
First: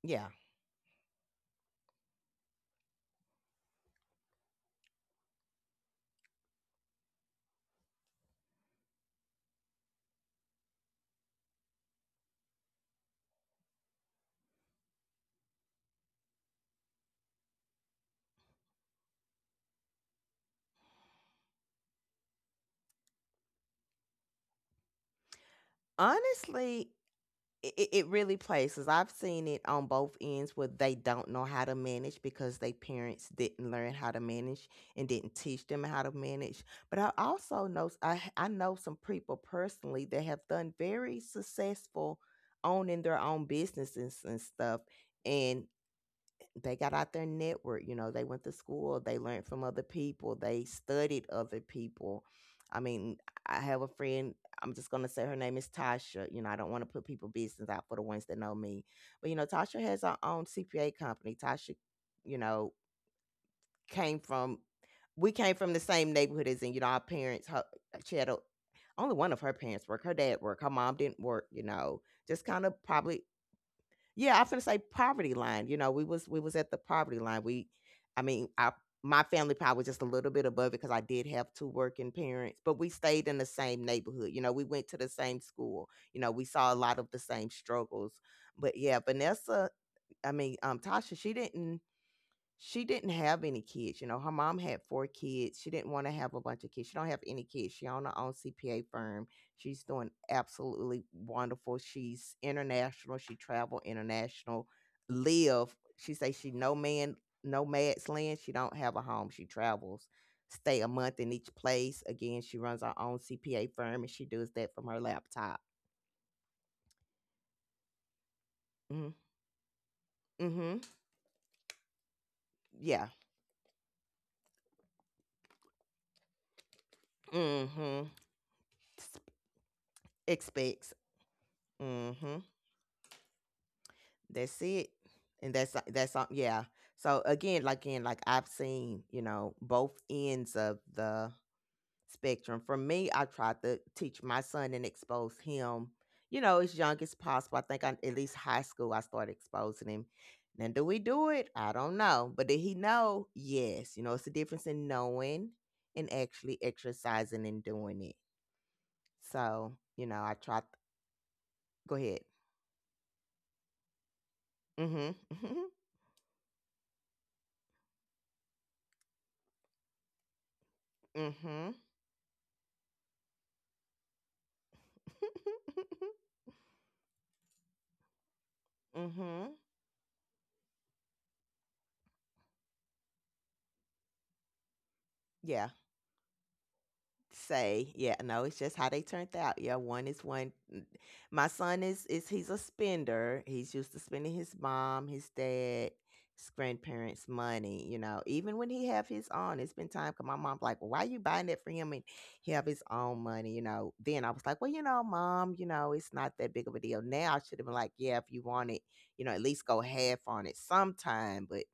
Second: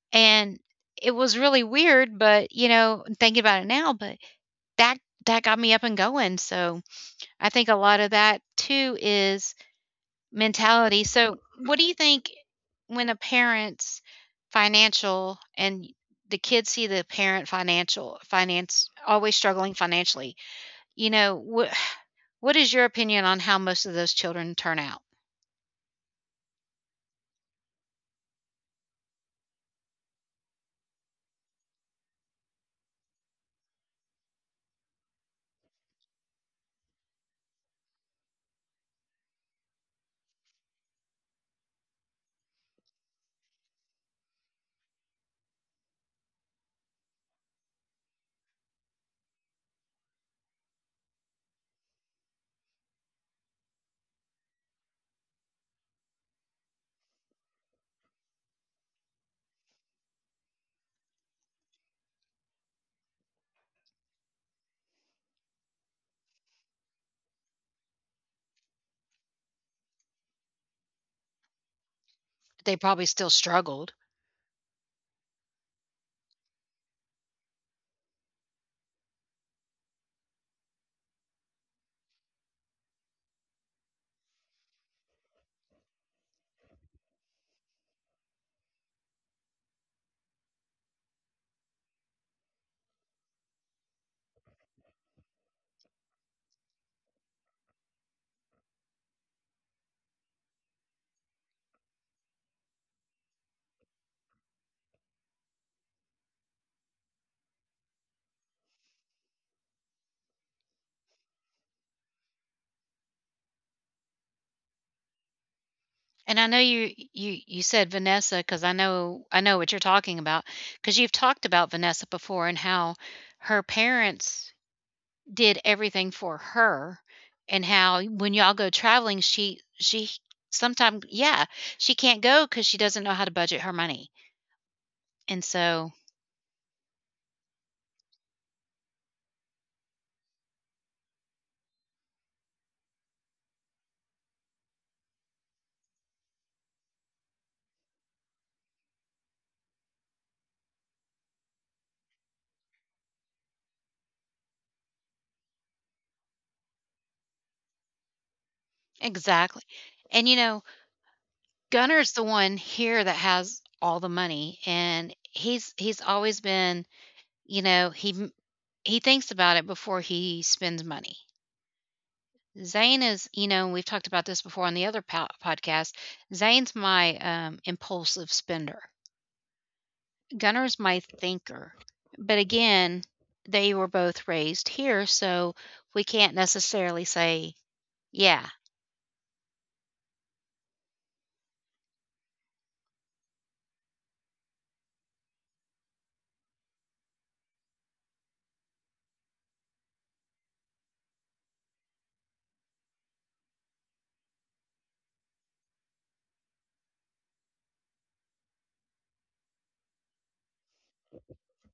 Speaker 2: Yeah.
Speaker 1: and it was really weird, but, you know, thinking about it now, but that — that got me up and going, so I think a lot of that too is mentality. So, what do you think when a parent's financial and the kids see the parent financial finance always struggling financially, you know, what what is your opinion on how most of those children turn out?
Speaker 2: Honestly, it, it really places. I've seen it on both ends where they don't know how to manage because their parents didn't learn how to manage and didn't teach them how to manage. But I also know I I know some people personally that have done very successful owning their own businesses and stuff. And they got out their network, you know, they went to school, they learned from other people, they studied other people. I mean, I have a friend. I'm just going to say her name is Tasha. You know, I don't want to put people business out for the ones that know me. But you know Tasha has her own CPA company. Tasha, you know, came from, we came from the same neighborhood, as in, you know, our parents, her, she had a, only one of her parents worked, her dad worked, her mom didn't work, you know, just kind of
Speaker 1: They probably
Speaker 2: probably.
Speaker 1: still struggled.
Speaker 2: Yeah, I'm to say poverty line. You know, we was we was at the poverty line. We, I mean, I, my family probably was just a little bit above it because I did have two working parents, but we stayed in the same neighborhood. You know, we went to the same school. You know, we saw a lot of the same struggles. But yeah, Vanessa, I mean, um, Tasha, she didn't. She didn't have any kids, you know, her mom had four kids, she didn't wanna have a bunch of kids, she don't have any kids, she own her own C P A firm, she's doing absolutely wonderful, she's international, she travel international, live, she say she no man, nomad's land, she don't have a home, she travels, stay a month in each place. Again, she runs her own C P A firm and she does that from her laptop.
Speaker 1: And I know you you you said Vanessa because I
Speaker 2: Mm.
Speaker 1: know I know what you're talking about
Speaker 2: Mhm.
Speaker 1: because you've talked about Vanessa before and how
Speaker 2: Yeah.
Speaker 1: her parents did everything for her
Speaker 2: Mm.
Speaker 1: and how
Speaker 2: Mhm.
Speaker 1: when y'all go traveling, she — she
Speaker 2: Expats.
Speaker 1: sometimes, yeah, she can't go
Speaker 2: Mhm.
Speaker 1: go because she doesn't know how to budget her money.
Speaker 2: That's it.
Speaker 1: And
Speaker 2: And that's uh,
Speaker 1: so
Speaker 2: that's um, yeah. So again, like, again, like, I've seen, you know, both ends of the spectrum. For me, I try to teach my son and expose him, you know, as young as possible. I think I, at least high school, I started exposing him. Now do we do it? I don't know. But did he know? Yes. You know, it's the difference in knowing and actually exercising and doing it.
Speaker 1: exactly.
Speaker 2: So, you know,
Speaker 1: And,
Speaker 2: I
Speaker 1: you
Speaker 2: try.
Speaker 1: know,
Speaker 2: Go
Speaker 1: Gunner's
Speaker 2: ahead.
Speaker 1: the one here that has all the money,
Speaker 2: Mm-hmm.
Speaker 1: and
Speaker 2: Mm-hmm.
Speaker 1: he's he's always been, you know, he — he thinks about it before he spends money.
Speaker 2: Mm-hmm.
Speaker 1: Zane is — you know, we've talked about this before on the other po podcast, Zane's my, um, impulsive spender.
Speaker 2: Mhm.
Speaker 1: Gunner's my thinker. But again, they were both raised here, so
Speaker 2: Yeah.
Speaker 1: we can't necessarily say,
Speaker 2: Say, yeah, no,
Speaker 1: yeah.
Speaker 2: it's just how they turned out. Yeah, one is one. n- My son is is he's a spender. He's used to spending his mom, his dad, his grandparents' money. You know, even when he have his own, it's been time. Cause my mom like, well, why you buying that for him and he have his own money? You know. Then I was like, well, you know, mom, you know, it's not that big of a deal. Now I should have been like, yeah, if you want it, you know, at least go half on it sometime. But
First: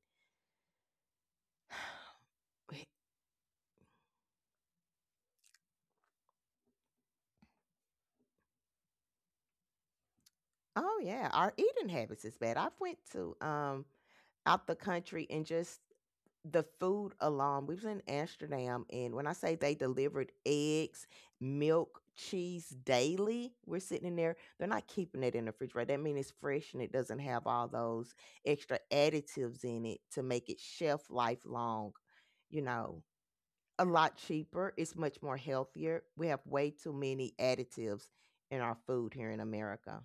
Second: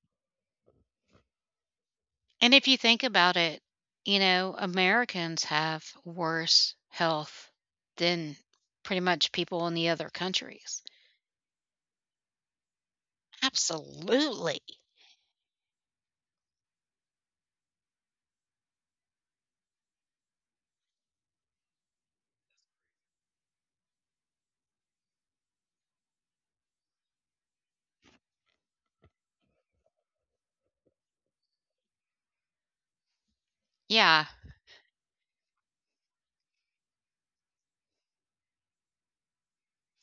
Speaker 1: And if you think about it, you know, Americans have worse health than pretty much people in the other countries.
Speaker 2: oh yeah, our eating habits is bad. I've went to um
Speaker 1: Absolutely.
Speaker 2: out the country and just the food alone. We was in Amsterdam, and when I say they delivered eggs, milk, cheese daily, we're sitting in there. They're not keeping it in the refrigerator. That means it's fresh and it doesn't have all those extra additives in it to make it shelf life long, you know. A lot
Speaker 1: Yeah.
Speaker 2: cheaper. It's much more healthier. We have way too many additives in our food here in America.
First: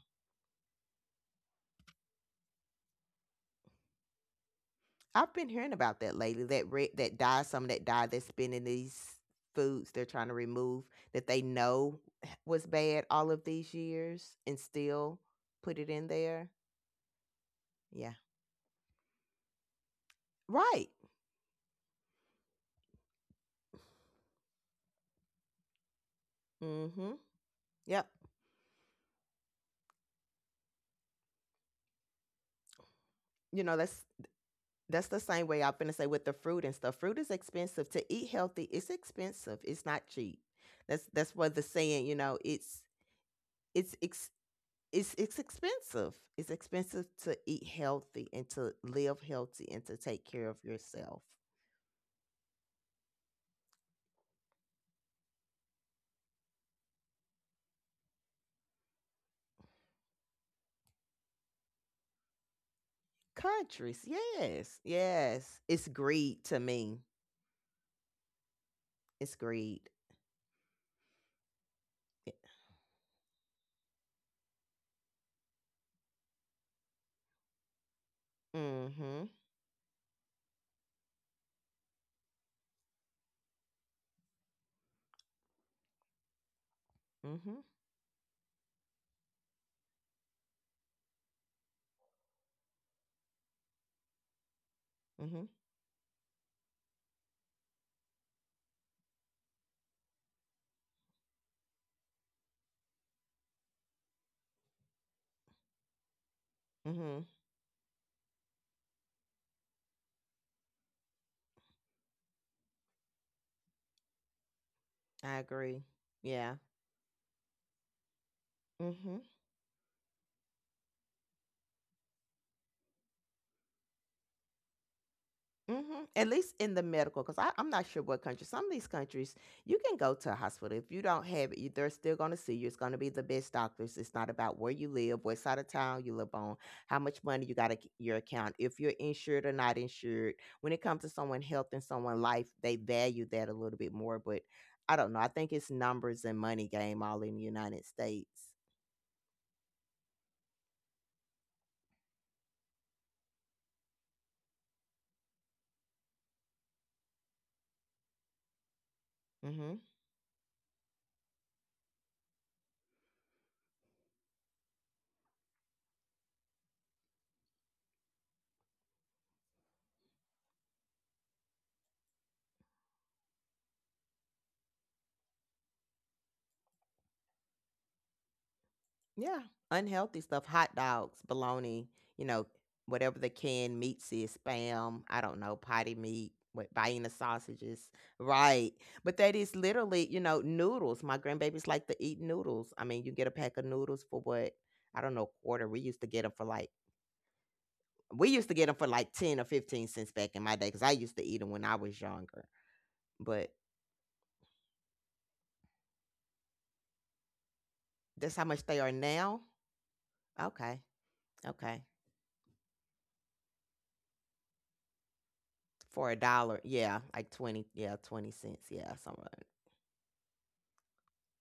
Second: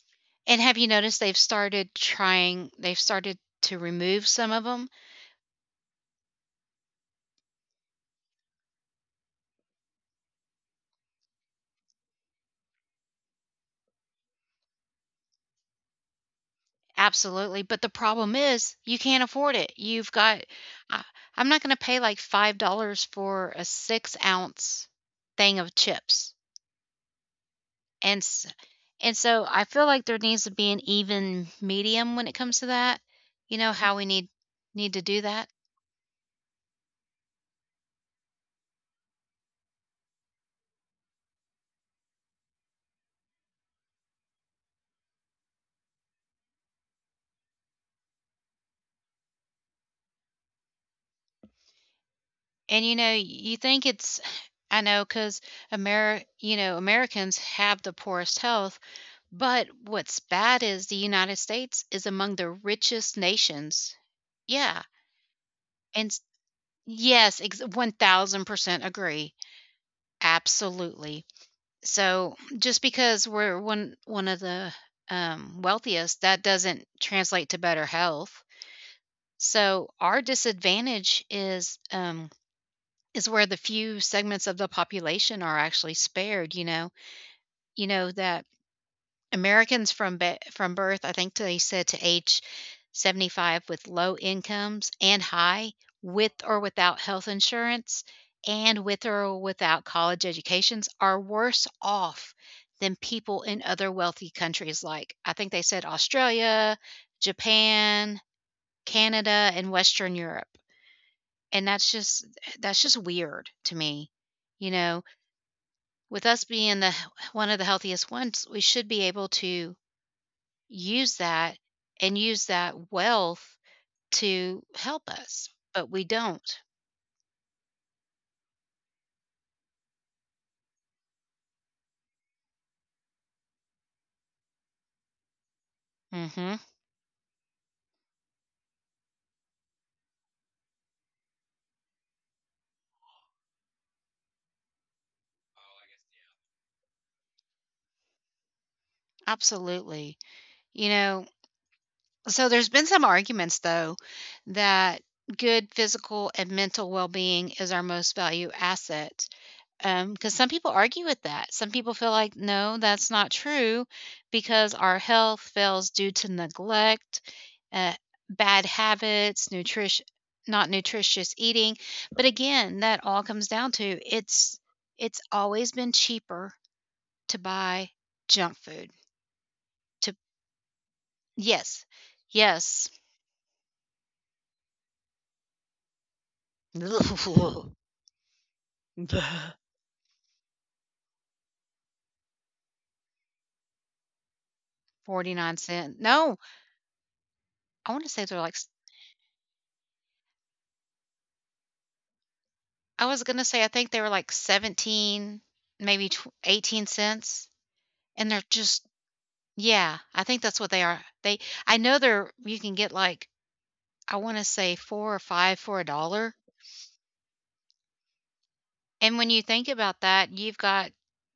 Speaker 1: And have you noticed they've started trying, they've started to remove some of them.
Speaker 2: I've been hearing about that lately. That red, that dye, some of that dye that's been in these foods they're trying to remove, that they know was bad all of these years and still put it in there.
Speaker 1: Absolutely, but the
Speaker 2: Yeah.
Speaker 1: problem is you can't afford it. You've got —
Speaker 2: Right.
Speaker 1: I I'm not gonna pay like five dollars for a six ounce thing of chips,
Speaker 2: Mm-hmm. Yep.
Speaker 1: and s and so I feel like there needs to be an even medium when it comes to that. You
Speaker 2: You
Speaker 1: know Mhm.
Speaker 2: know,
Speaker 1: how
Speaker 2: that's
Speaker 1: we need need to
Speaker 2: that's the
Speaker 1: do
Speaker 2: same
Speaker 1: that?
Speaker 2: way I'm gonna say with the fruit and stuff. Fruit is expensive. To eat healthy, it's expensive. It's not cheap. That's that's what the saying, you know, it's it's ex. it's it's expensive. It's expensive to eat healthy and to live healthy and to take care of yourself.
Speaker 1: And, you know, you think it's I know because Ameri, you know, Americans have the poorest health, but what's bad is the United States is among the richest nations.
Speaker 2: Countries, yes,
Speaker 1: Yeah,
Speaker 2: yes. It's
Speaker 1: and
Speaker 2: greed to me.
Speaker 1: yes, ex one thousand percent
Speaker 2: It's
Speaker 1: agree.
Speaker 2: greed.
Speaker 1: Absolutely.
Speaker 2: Yeah.
Speaker 1: So, just because we're one one of the, um, wealthiest, that doesn't translate to better health.
Speaker 2: Mm-hmm.
Speaker 1: So, our disadvantage is, um, is where the few segments of the population are actually spared, you know?
Speaker 2: Mm-hmm.
Speaker 1: You know, that Americans from be from birth, I think they said to age seventy-five with low incomes and
Speaker 2: Mm-hmm.
Speaker 1: high, with or without health insurance, and with or without college educations, are worse off than people in other wealthy countries like, I think they said Australia,
Speaker 2: Mm-hmm.
Speaker 1: Japan, Canada, and Western Europe. And that's just — that's just weird to me. You know,
Speaker 2: I agree.
Speaker 1: with us
Speaker 2: Yeah.
Speaker 1: being the one of the healthiest ones, we should be
Speaker 2: Mm-hmm.
Speaker 1: able to use that and use that wealth to help us, but
Speaker 2: Mhm.
Speaker 1: we
Speaker 2: At least
Speaker 1: don't.
Speaker 2: in the medical, because I'm not sure what country. Some of these countries, you can go to a hospital. If you don't have it, you- they're still going to see you. It's going to be the best doctors. It's not about where you live, what side of town you live on,
Speaker 1: Hmm.
Speaker 2: how much money you got in your account, if you're insured or not insured. When it comes to someone' health and someone' life, they value that a little bit more. But I don't know. I think it's numbers and money game all in the United States.
Speaker 1: Absolutely. You know, so there's been some arguments, though, that good physical and mental well being is our most value asset.
Speaker 2: Mm-hmm.
Speaker 1: Um, Because some people argue with that. Some people feel like, "No, that's not true because our health fails due to neglect, uh, bad habits, nutrition not nutritious eating." But again, that all comes down to — it's it's always been cheaper to buy junk food.
Speaker 2: Yeah,
Speaker 1: To
Speaker 2: unhealthy stuff, hot dogs,
Speaker 1: yes.
Speaker 2: bologna, you know,
Speaker 1: Yes.
Speaker 2: whatever the canned meats is, spam, I don't know, potty meat, what, Vienna sausages, right? But that is literally, you know, noodles. My grandbabies like to eat noodles. I mean, you get a pack of noodles for what? I don't know,
Speaker 1: 49
Speaker 2: quarter. We used
Speaker 1: cent.
Speaker 2: to get them
Speaker 1: No,
Speaker 2: for like
Speaker 1: I wanna say
Speaker 2: we
Speaker 1: they're
Speaker 2: used to
Speaker 1: like —
Speaker 2: get them for like ten or fifteen cents back in my day cuz I used to eat them when I was younger.
Speaker 1: I was gonna
Speaker 2: But
Speaker 1: say, I think they were like seventeen, maybe tw eighteen cents, and
Speaker 2: that's how
Speaker 1: they're
Speaker 2: much they
Speaker 1: just —
Speaker 2: are now?
Speaker 1: yeah, I think that's what
Speaker 2: Okay.
Speaker 1: they are. They — I
Speaker 2: Okay.
Speaker 1: know they're — you can get like, I wanna say four or five for a
Speaker 2: For a
Speaker 1: dollar,
Speaker 2: dollar. Yeah, like twenty, yeah, twenty cents. Yeah,
Speaker 1: and
Speaker 2: somewhere.
Speaker 1: when you think about that, you've got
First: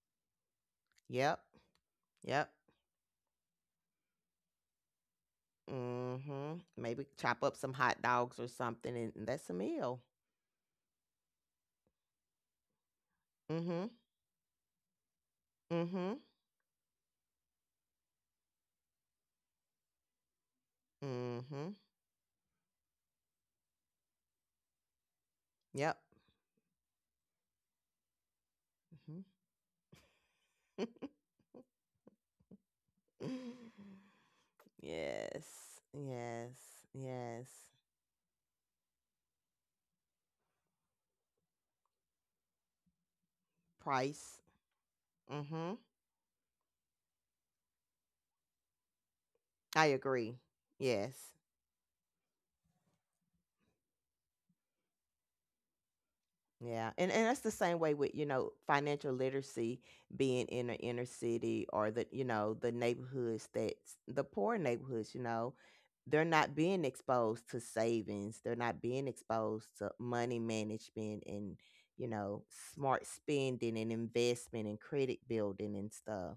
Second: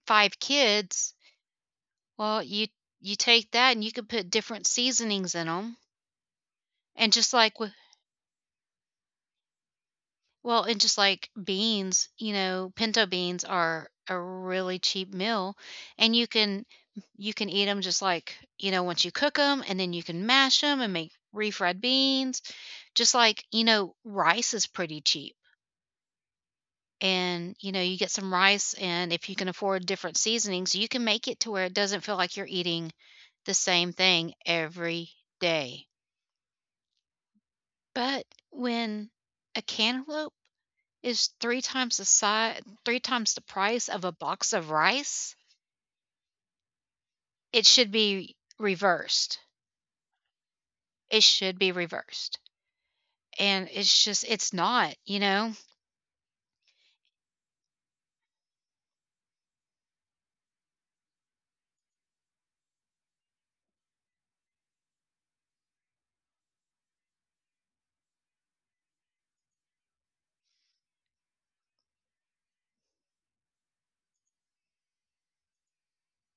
Speaker 1: five kids,
Speaker 2: Yep,
Speaker 1: well,
Speaker 2: yep.
Speaker 1: you — you take that and you could put different seasonings in them,
Speaker 2: Mm. Mhm. Maybe
Speaker 1: and just
Speaker 2: chop up
Speaker 1: like
Speaker 2: some
Speaker 1: with.
Speaker 2: hot dogs or something, and and that's a meal.
Speaker 1: Well, and just like beans, you know, pinto beans are
Speaker 2: Mm.
Speaker 1: a really cheap meal
Speaker 2: Mhm,
Speaker 1: and
Speaker 2: mhm,
Speaker 1: you can — you can eat them just like, you know, once you cook them and then you can mash them and make
Speaker 2: mhm.
Speaker 1: refried beans. Just like, you know, rice is pretty cheap.
Speaker 2: Yep.
Speaker 1: And, you know, you get some rice and
Speaker 2: Mm.
Speaker 1: if you can afford different seasonings, you can
Speaker 2: Mhm.
Speaker 1: make it to where it doesn't feel like you're eating the same thing every
Speaker 2: Yes,
Speaker 1: day.
Speaker 2: yes, yes.
Speaker 1: But when a cantaloupe is three times the size — three times the price of a
Speaker 2: Price.
Speaker 1: box of rice,
Speaker 2: Mm. Mhm.
Speaker 1: it should be reversed.
Speaker 2: I agree.
Speaker 1: It
Speaker 2: Yes.
Speaker 1: should be reversed. And it's just it's not, you know?
Speaker 2: Yeah, and and that's the same way with, you know, financial literacy being in the inner city or the, you know, the neighborhoods that's the poor neighborhoods, you know, they're not being exposed to savings. They're not being exposed to money management and, you know, smart spending and investment and credit building and stuff.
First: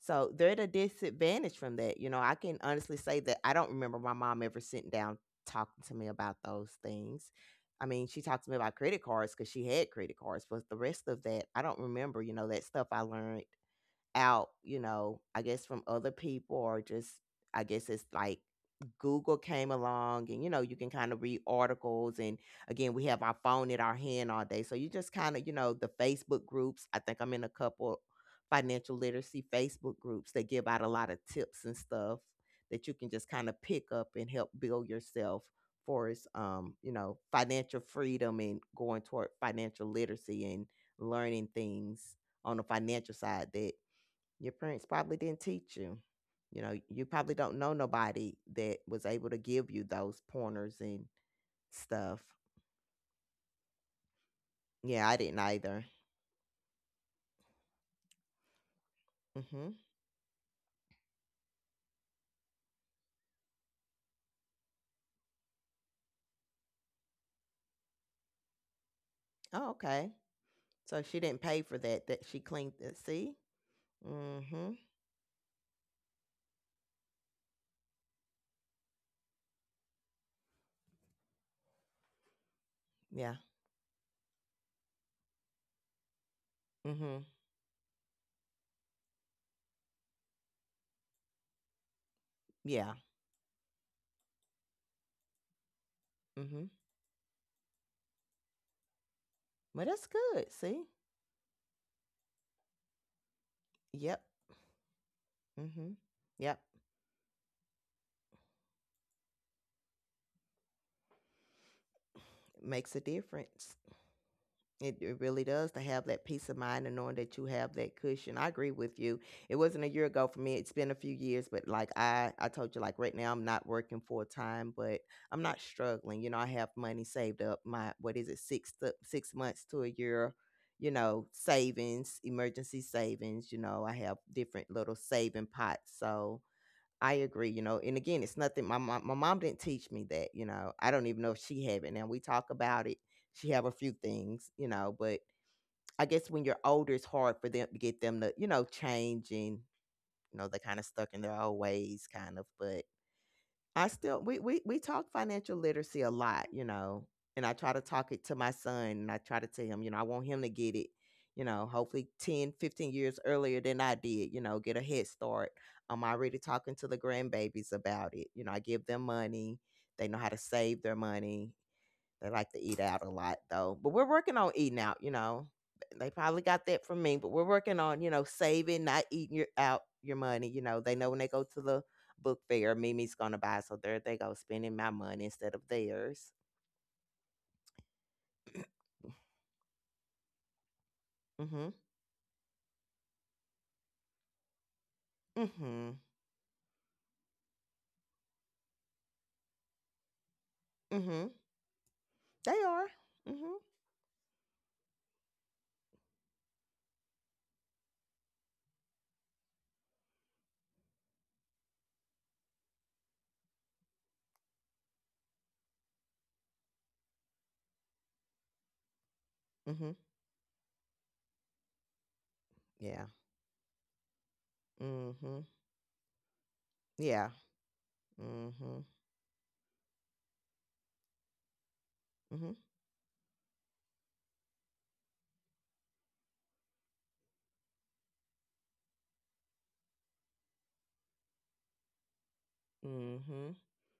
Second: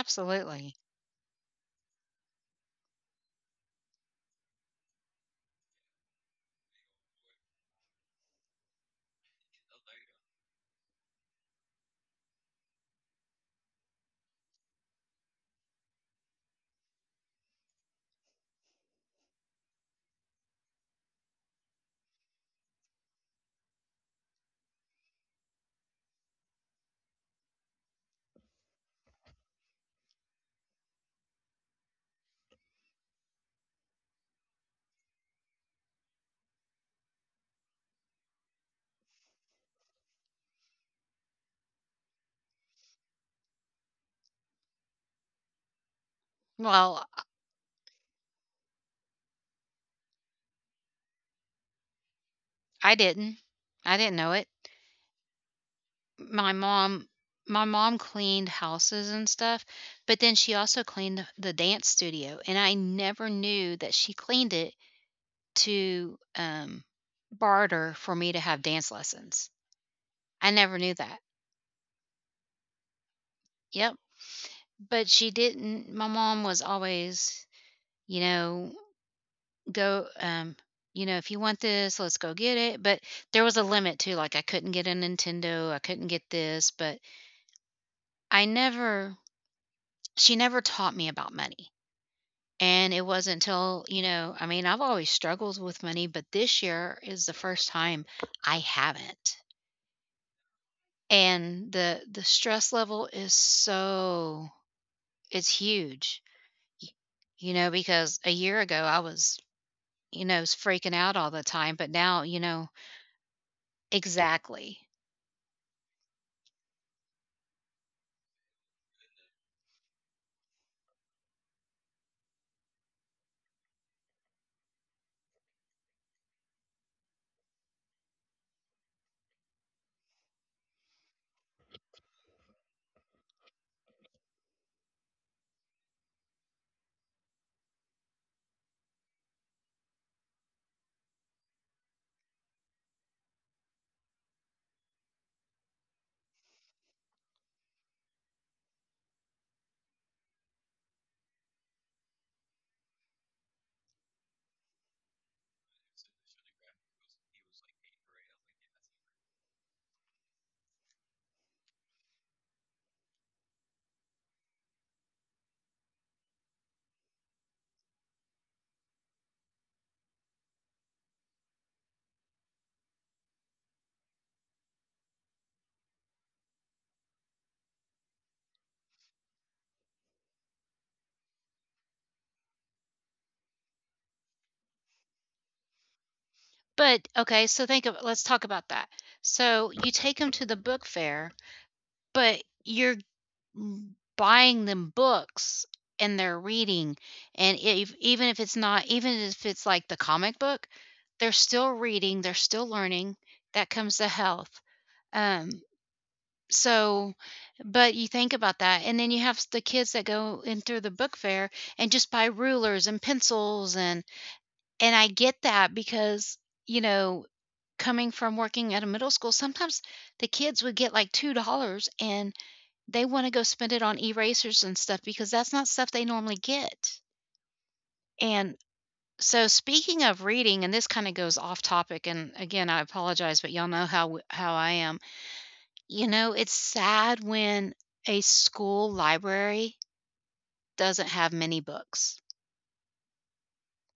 Speaker 2: So they're at a disadvantage from that. You know, I can honestly say that I don't remember my mom ever sitting down talking to me about those things. I mean, she talked to me about credit cards because she had credit cards, but the rest of that, I don't remember. You know, that stuff I learned out, you know, I guess from other people or just, I guess it's like Google came along and you know, you can kind of read articles and again, we have our phone in our hand all day. So you just kind of, you know, the Facebook groups, I think I'm in a couple financial literacy Facebook groups that give out a lot of tips and stuff that you can just kind of pick up and help build yourself for is um, you know, financial freedom and going toward financial literacy and learning things on the financial side that your parents probably didn't teach you. You know, you
Speaker 1: Well,
Speaker 2: probably don't know nobody that was able to give you those pointers and stuff.
Speaker 1: I didn't. I didn't know it.
Speaker 2: Yeah, I didn't either.
Speaker 1: My mom my mom cleaned houses and stuff,
Speaker 2: Mhm.
Speaker 1: but then she also cleaned the dance studio, and I never knew that she cleaned it to, um, barter for me to have dance lessons.
Speaker 2: Oh, okay.
Speaker 1: I never knew
Speaker 2: So she
Speaker 1: that.
Speaker 2: didn't pay for that. That she cleaned it. See.
Speaker 1: Yep.
Speaker 2: Mhm.
Speaker 1: But she didn't. My mom was always, you know go um you know, if you want this, let's go get it, but
Speaker 2: Yeah.
Speaker 1: there was a limit too. Like, I couldn't get a Nintendo, I couldn't get this.
Speaker 2: Mm.
Speaker 1: But
Speaker 2: Mhm.
Speaker 1: I never she never taught me about money.
Speaker 2: Yeah.
Speaker 1: And it wasn't until, you know, I mean, I've always struggled with money, but
Speaker 2: Mm.
Speaker 1: this
Speaker 2: Mhm.
Speaker 1: year is the first time I haven't.
Speaker 2: Well, that's good. See.
Speaker 1: And the the stress level is
Speaker 2: Yep.
Speaker 1: so, it's
Speaker 2: Mm. Mhm.
Speaker 1: huge.
Speaker 2: Yep.
Speaker 1: y- you know, because a year ago I was, you know, is freaking out all the time, but now, you know,
Speaker 2: Makes a difference.
Speaker 1: exactly.
Speaker 2: It it really does to have that peace of mind and knowing that you have that cushion. I agree with you. It wasn't a year ago for me. It's been a few years, but like I I told you, like right now I'm not working full time, but I'm not struggling. You know, I have money saved up. My what is it? six to six months to a year, you know, savings, emergency savings, you know. I have different little saving pots. So I agree, you know, and again, it's nothing. My mom, my mom didn't teach me that, you know. I don't even know if she have it. Now we talk about it. She have a few things, you know, but I guess when you're older, it's hard for them to get them to, you know, change and you know they're kind of stuck in their old ways, kind of. But I still we we we talk financial literacy a lot, you know, and I try to talk it to my son and I try to tell him, you know, I want him to get it, you know, hopefully ten fifteen years earlier than I did, you know, get a head start. I'm already talking to the grandbabies about it. You know, I give them money. They know how to save their money. They like to eat out a lot though. But we're working on eating out, you know. They probably got that from me, but we're working on, you know, saving, not eating your out your money. You know, they know when they go to the book fair, Mimi's gonna buy. So there they go, spending my money instead of theirs.
Speaker 1: But okay, so think of, let's talk about that. So you take them to the book fair,
Speaker 2: Mm-hmm.
Speaker 1: but you're buying them books
Speaker 2: Mm-hmm.
Speaker 1: and they're reading, and if, even if it's not even if it's like the comic book,
Speaker 2: Mm-hmm.
Speaker 1: they're still reading, they're
Speaker 2: They
Speaker 1: still
Speaker 2: are.
Speaker 1: learning.
Speaker 2: Mm-hmm.
Speaker 1: That comes to health. Um So, but you think about that, and then you have the kids that go in through the book fair and just buy rulers and pencils and and I get that because, you know, coming from working at a middle school, sometimes
Speaker 2: Mm-hmm.
Speaker 1: the kids would get like two dollars and
Speaker 2: Yeah.
Speaker 1: they want to go spend it on erasers and stuff because
Speaker 2: Mm-hmm.
Speaker 1: that's not stuff they normally get.
Speaker 2: Yeah.
Speaker 1: And
Speaker 2: Mm-hmm.
Speaker 1: so, speaking of reading, and this kind of goes off topic, and
Speaker 2: Mm-hmm.
Speaker 1: again, I apologize, but y'all know how how I am. You know, it's sad when a school library doesn't have many books.
Speaker 2: Mm-hmm.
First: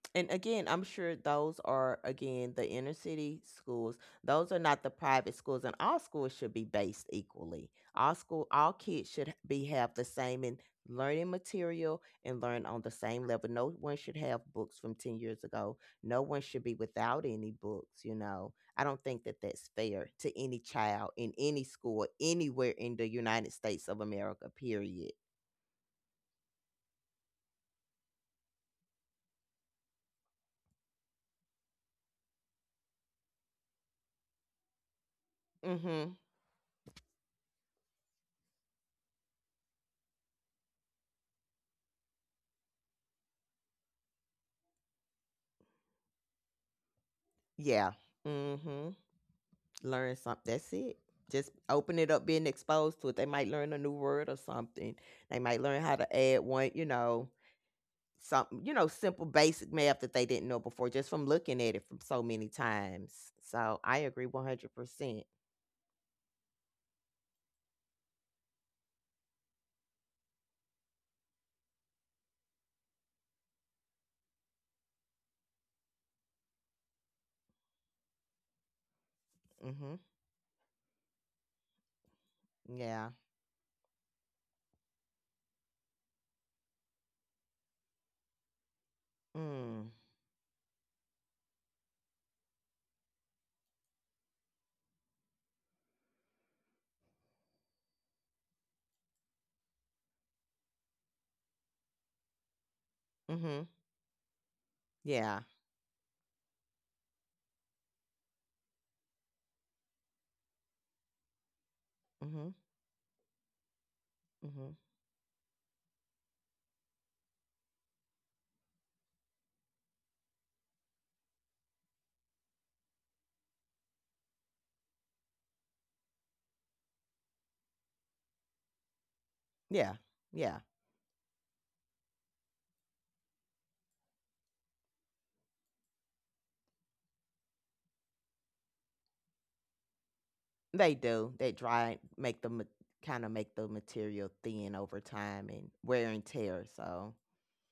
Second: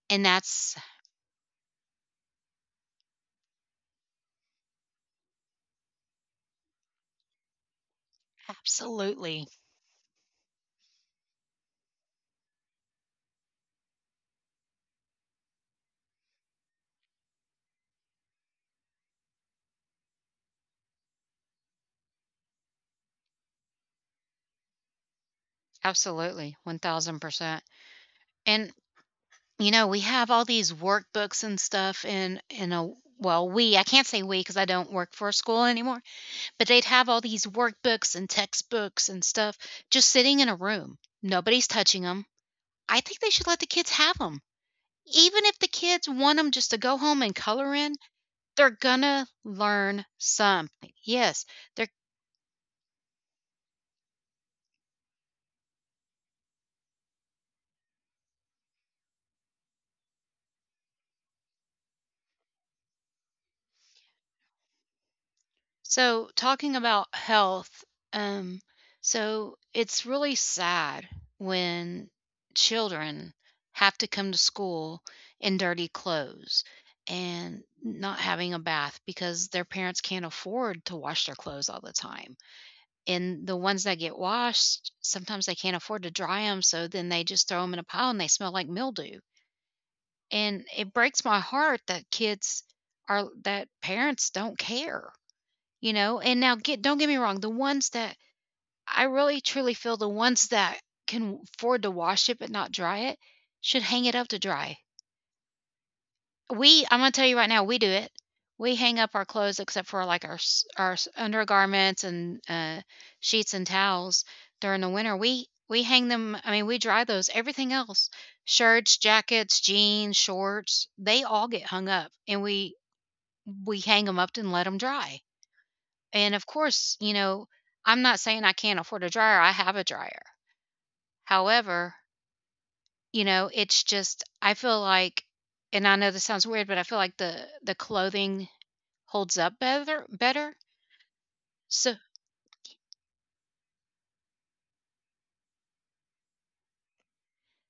Speaker 1: And
Speaker 2: And again,
Speaker 1: that's
Speaker 2: I'm sure those are again the inner city schools. Those are not the private schools, and all schools should be based equally. All school, all kids should
Speaker 1: absolutely,
Speaker 2: be have the same in learning material and learn on the same level. No one should have books from ten years ago. No one should be without any books. You know, I don't think that that's fair to any child in any school anywhere in the United States of America. Period.
Speaker 1: absolutely one thousand percent. And, you know, we have all these workbooks and stuff in, in a, well, we, I can't say we because I don't work for a school anymore,
Speaker 2: Mm-hmm.
Speaker 1: but they'd have all these workbooks and textbooks and stuff just sitting in a room. Nobody's touching them. I think they should let the kids have them. Even if the kids want them just to go home and color
Speaker 2: Yeah.
Speaker 1: in, they're
Speaker 2: Mm-hmm.
Speaker 1: gonna learn
Speaker 2: Learn something. That's
Speaker 1: something.
Speaker 2: it.
Speaker 1: Yes,
Speaker 2: Just
Speaker 1: they're
Speaker 2: open it up, being exposed to it. They might learn a new word or something. They might learn how to add one, you know, something, you know, simple basic math that they didn't know before just from looking at it from so many times. So I agree one hundred percent.
Speaker 1: so talking about health. Um, so it's really sad when children have to come to school in dirty clothes and not having a bath because their
Speaker 2: Mm-hmm.
Speaker 1: parents can't afford to wash their clothes all the time.
Speaker 2: Yeah.
Speaker 1: And the ones that get washed, sometimes they can't afford to dry them, so then they just throw them in a pile and they smell like mildew.
Speaker 2: Mm.
Speaker 1: And it breaks my heart that kids are that parents don't care, you know. And now, get don't get me wrong, the ones that, I really truly feel the ones that can afford to wash it but not dry it
Speaker 2: Hmm.
Speaker 1: should hang it up to dry.
Speaker 2: Yeah.
Speaker 1: We, I'm gonna tell you right now, we do it. We hang up our clothes except for, like, our s our s undergarments and,
Speaker 2: Hmm.
Speaker 1: uh, sheets and towels
Speaker 2: Hmm.
Speaker 1: during the winter. We we hang them, I mean, we dry those. Everything else, shirts, jackets, jeans, shorts, they all get hung up, and we we hang them up and let them dry. And, of course, you know, I'm not saying I can't afford a dryer, I have a
Speaker 2: Yeah.
Speaker 1: dryer.
Speaker 2: Yeah.
Speaker 1: However, you know, it's just I feel like, and I know this sounds weird, but I feel like the the clothing holds up better better.
Speaker 2: They do. They
Speaker 1: So
Speaker 2: dry, make the kind of make the material thin over time and wear and tear. So,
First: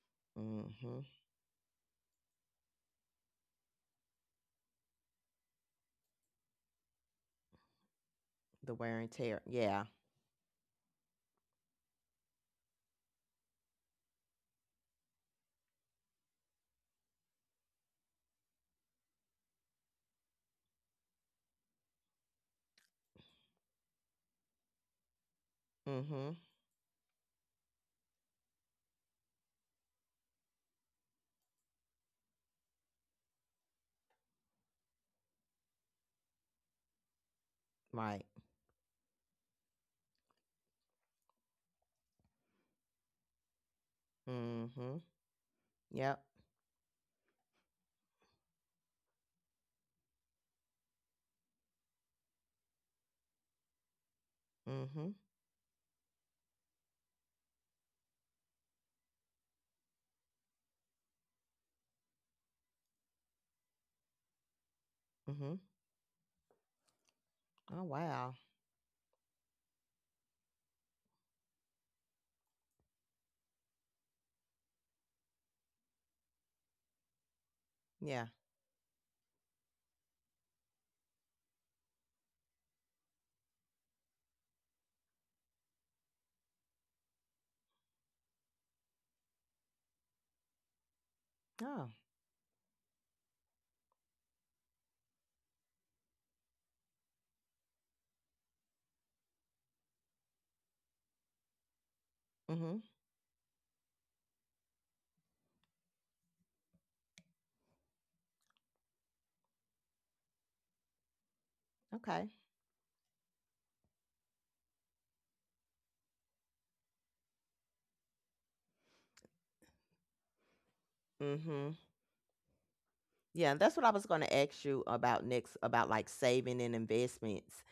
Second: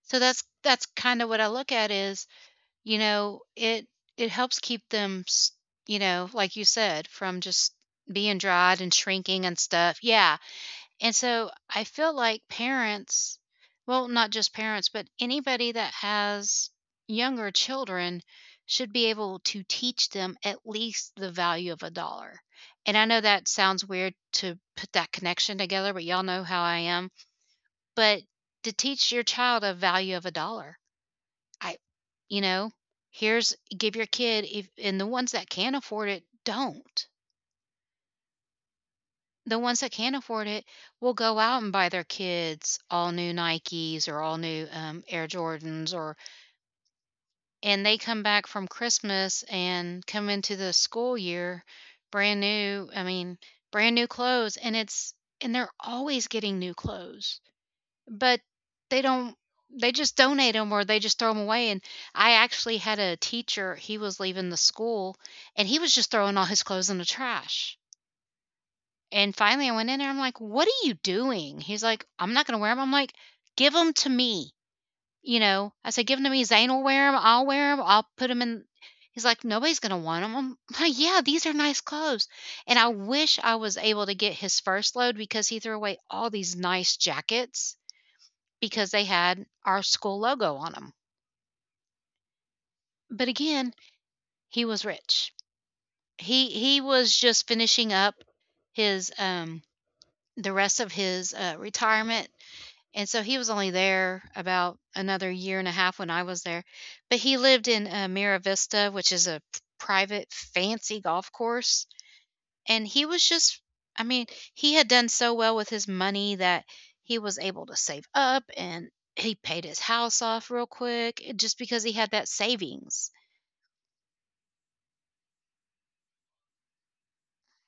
Speaker 1: so that's
Speaker 2: hmm,
Speaker 1: that's kind of what I look at, is, you know, it it helps keep them, s- you know, like you said, from just being
Speaker 2: the
Speaker 1: dried and
Speaker 2: wear and tear.
Speaker 1: shrinking and
Speaker 2: Yeah.
Speaker 1: stuff. Yeah. And so I feel like parents, well, not just parents, but anybody that has younger children should be able to teach them at least the value of a dollar. And I know that sounds weird to put that connection together, but y'all
Speaker 2: Mhm.
Speaker 1: know how I am. But to teach your child a value of a dollar, I you know, here's, give your kid if, and the ones that can't afford it don't.
Speaker 2: Right.
Speaker 1: The ones that can't afford it will go out and buy their kids all new Nikes or all new
Speaker 2: Mhm.
Speaker 1: um, Air Jordans,
Speaker 2: Yep.
Speaker 1: or, and they come back from Christmas and come into the school year brand new. I mean, brand new clothes, and
Speaker 2: Mhm.
Speaker 1: it's, and they're always getting new clothes, but they don't, they just donate them or they just throw them away. And I actually had a teacher, he was leaving the school
Speaker 2: Mhm.
Speaker 1: and he was just throwing all his clothes in the trash.
Speaker 2: Oh, wow.
Speaker 1: And finally I went in there, I'm like, "What are you doing?" He's like, "I'm not going to wear them." I'm like, give them to me. You know, I said, give them to me, Zane will wear them, I'll wear them, I'll
Speaker 2: Yeah.
Speaker 1: put them in. He's like, "Nobody's going to want them." I'm like, yeah, these are nice clothes. And I wish I was able to get his first load because he threw away all these nice jackets because they had our school logo on them.
Speaker 2: Oh.
Speaker 1: But again, he was rich. He he was just finishing up his um the rest of his uh, retirement,
Speaker 2: Mhm.
Speaker 1: and so he was only there about another year and a half when I was there. But he lived in uh, Mira Vista, which is a private fancy golf course.
Speaker 2: Okay.
Speaker 1: And he was just, I mean, he had done so well with his money that he was able to save up and he paid his house off real quick, eh, just
Speaker 2: Mhm.
Speaker 1: because he had that savings.
Speaker 2: Yeah, that's what I was going to ask you about next about like saving and investments.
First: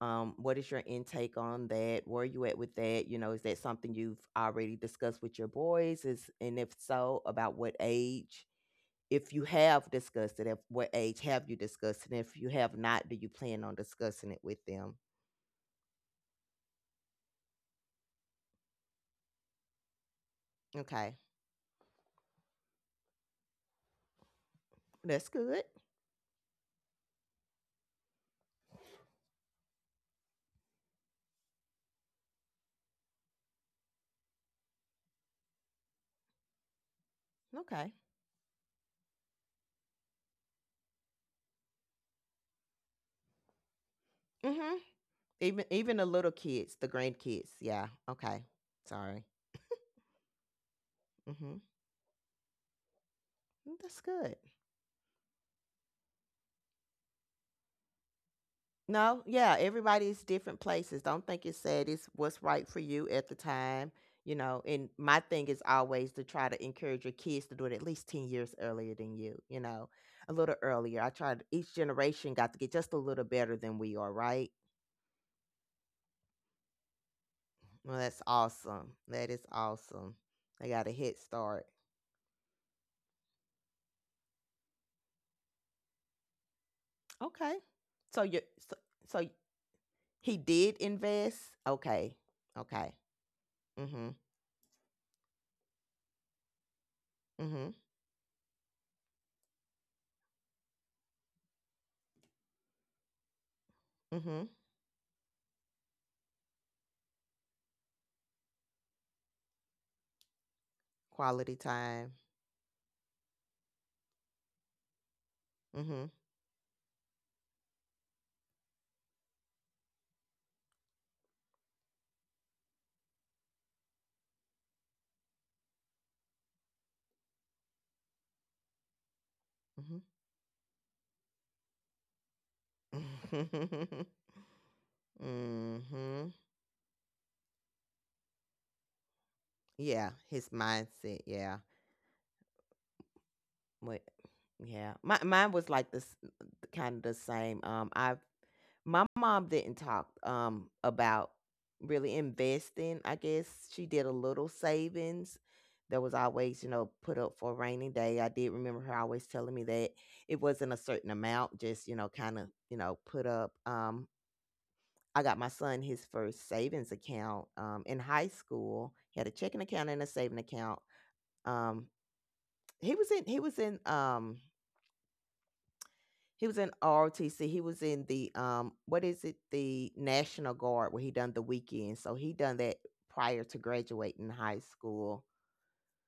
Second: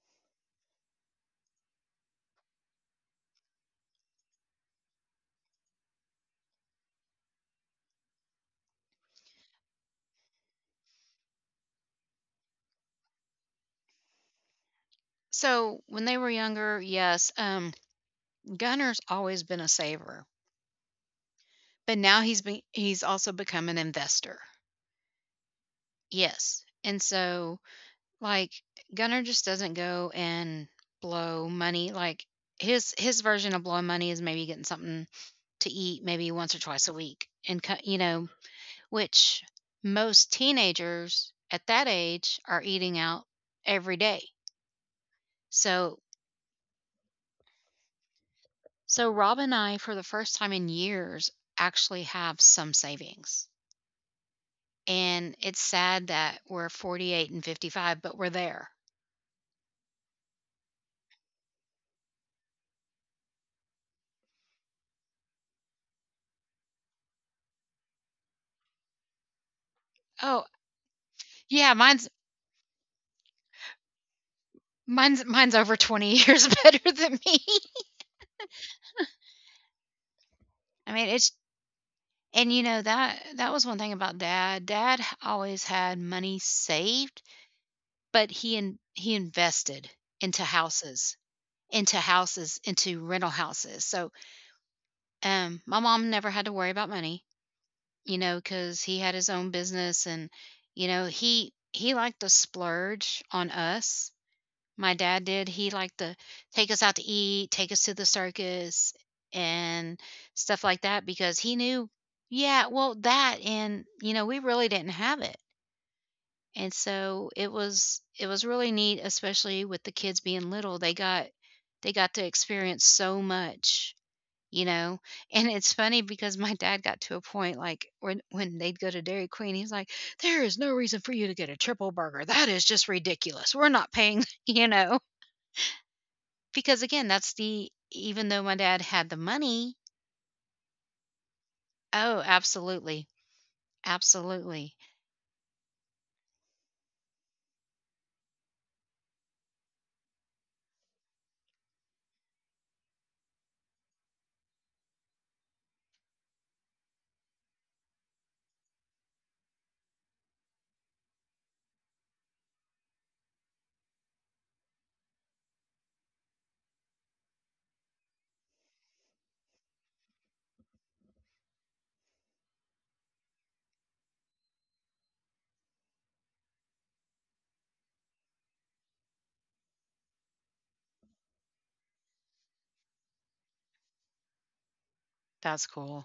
Speaker 2: Um what is your intake on that? Where are you at with that? You know, is that something you've already discussed with your boys? Is and if so, about what age? If you have discussed it, at what age have you discussed it? And if you have not, do you plan on discussing it with them?
Speaker 1: So, when they were younger, yes, um Gunner's always been a saver,
Speaker 2: Okay.
Speaker 1: but now he's be- he's also become an investor.
Speaker 2: That's good.
Speaker 1: Yes. And so, like, Gunner just doesn't go and blow money. Like, his his version of blowing money is maybe getting something to eat maybe once or twice a week and co-
Speaker 2: Okay.
Speaker 1: you know, which most teenagers at that age are eating out every day.
Speaker 2: Mhm. Even even
Speaker 1: So,
Speaker 2: the little kids, the grandkids. Yeah. Okay.
Speaker 1: so
Speaker 2: Sorry.
Speaker 1: Rob and I for the first time in years
Speaker 2: Mhm.
Speaker 1: actually have some savings.
Speaker 2: Mm, that's good.
Speaker 1: And it's sad that we're forty-eight and fifty-five, but we're there.
Speaker 2: No, yeah, everybody's different places. Don't think it's sad. It's what's right for you at the time, you know. And my thing is always to try to encourage your kids to do it at least ten years earlier than you, you know, a
Speaker 1: Oh,
Speaker 2: little earlier. I tried, each
Speaker 1: yeah, mine's
Speaker 2: generation got to get just a little better than we are, right?
Speaker 1: mine's mine's over twenty years better than me.
Speaker 2: Well, that's awesome. That is awesome. They got a
Speaker 1: I mean,
Speaker 2: head
Speaker 1: it's,
Speaker 2: start.
Speaker 1: and you know that that was one thing about Dad. Dad always had money saved,
Speaker 2: Okay. So
Speaker 1: but
Speaker 2: you
Speaker 1: he
Speaker 2: so,
Speaker 1: in, he
Speaker 2: so
Speaker 1: invested
Speaker 2: he
Speaker 1: into
Speaker 2: did
Speaker 1: houses,
Speaker 2: invest.
Speaker 1: into
Speaker 2: Okay.
Speaker 1: houses,
Speaker 2: Okay.
Speaker 1: into rental houses. So,
Speaker 2: Mhm.
Speaker 1: um, my mom never had to worry about money,
Speaker 2: Mhm.
Speaker 1: you know, because he had his own business, and you know, he he liked to splurge on us.
Speaker 2: Mhm.
Speaker 1: My dad did. He liked to take us out to eat, take us to the circus, and stuff like that because
Speaker 2: Quality
Speaker 1: he knew,
Speaker 2: time.
Speaker 1: yeah, well, that, and you know, we really didn't have it.
Speaker 2: Mhm.
Speaker 1: And so it was, it was really neat, especially with the kids being little. They got they got to experience so much, you know? And it's funny because my dad got to a point like when when they'd go to Dairy Queen, he's like,
Speaker 2: Mhm.
Speaker 1: "There is no reason for you to get a triple burger. That is just ridiculous. We're not
Speaker 2: Mhm.
Speaker 1: paying, you know." Because again, that's the, even though my dad had the money,
Speaker 2: Yeah, his mindset. Yeah.
Speaker 1: oh, absolutely.
Speaker 2: But
Speaker 1: Absolutely.
Speaker 2: yeah, my mine was like this, uh, kind of the same. Um, I My mom didn't talk, um, about really investing, I guess. She did a little savings that was always, you know, put up for a rainy day. I did remember her always telling me that it wasn't a certain amount, just, you know, kind of, you know, put up. Um, I got my son his first savings account um, in high school. He had a checking account and a saving account. Um, he was in he was in um he was in R O T C. He was in the um, what is it? The National Guard, where he done the weekend. So he done that prior to graduating high school.
Speaker 1: That's cool.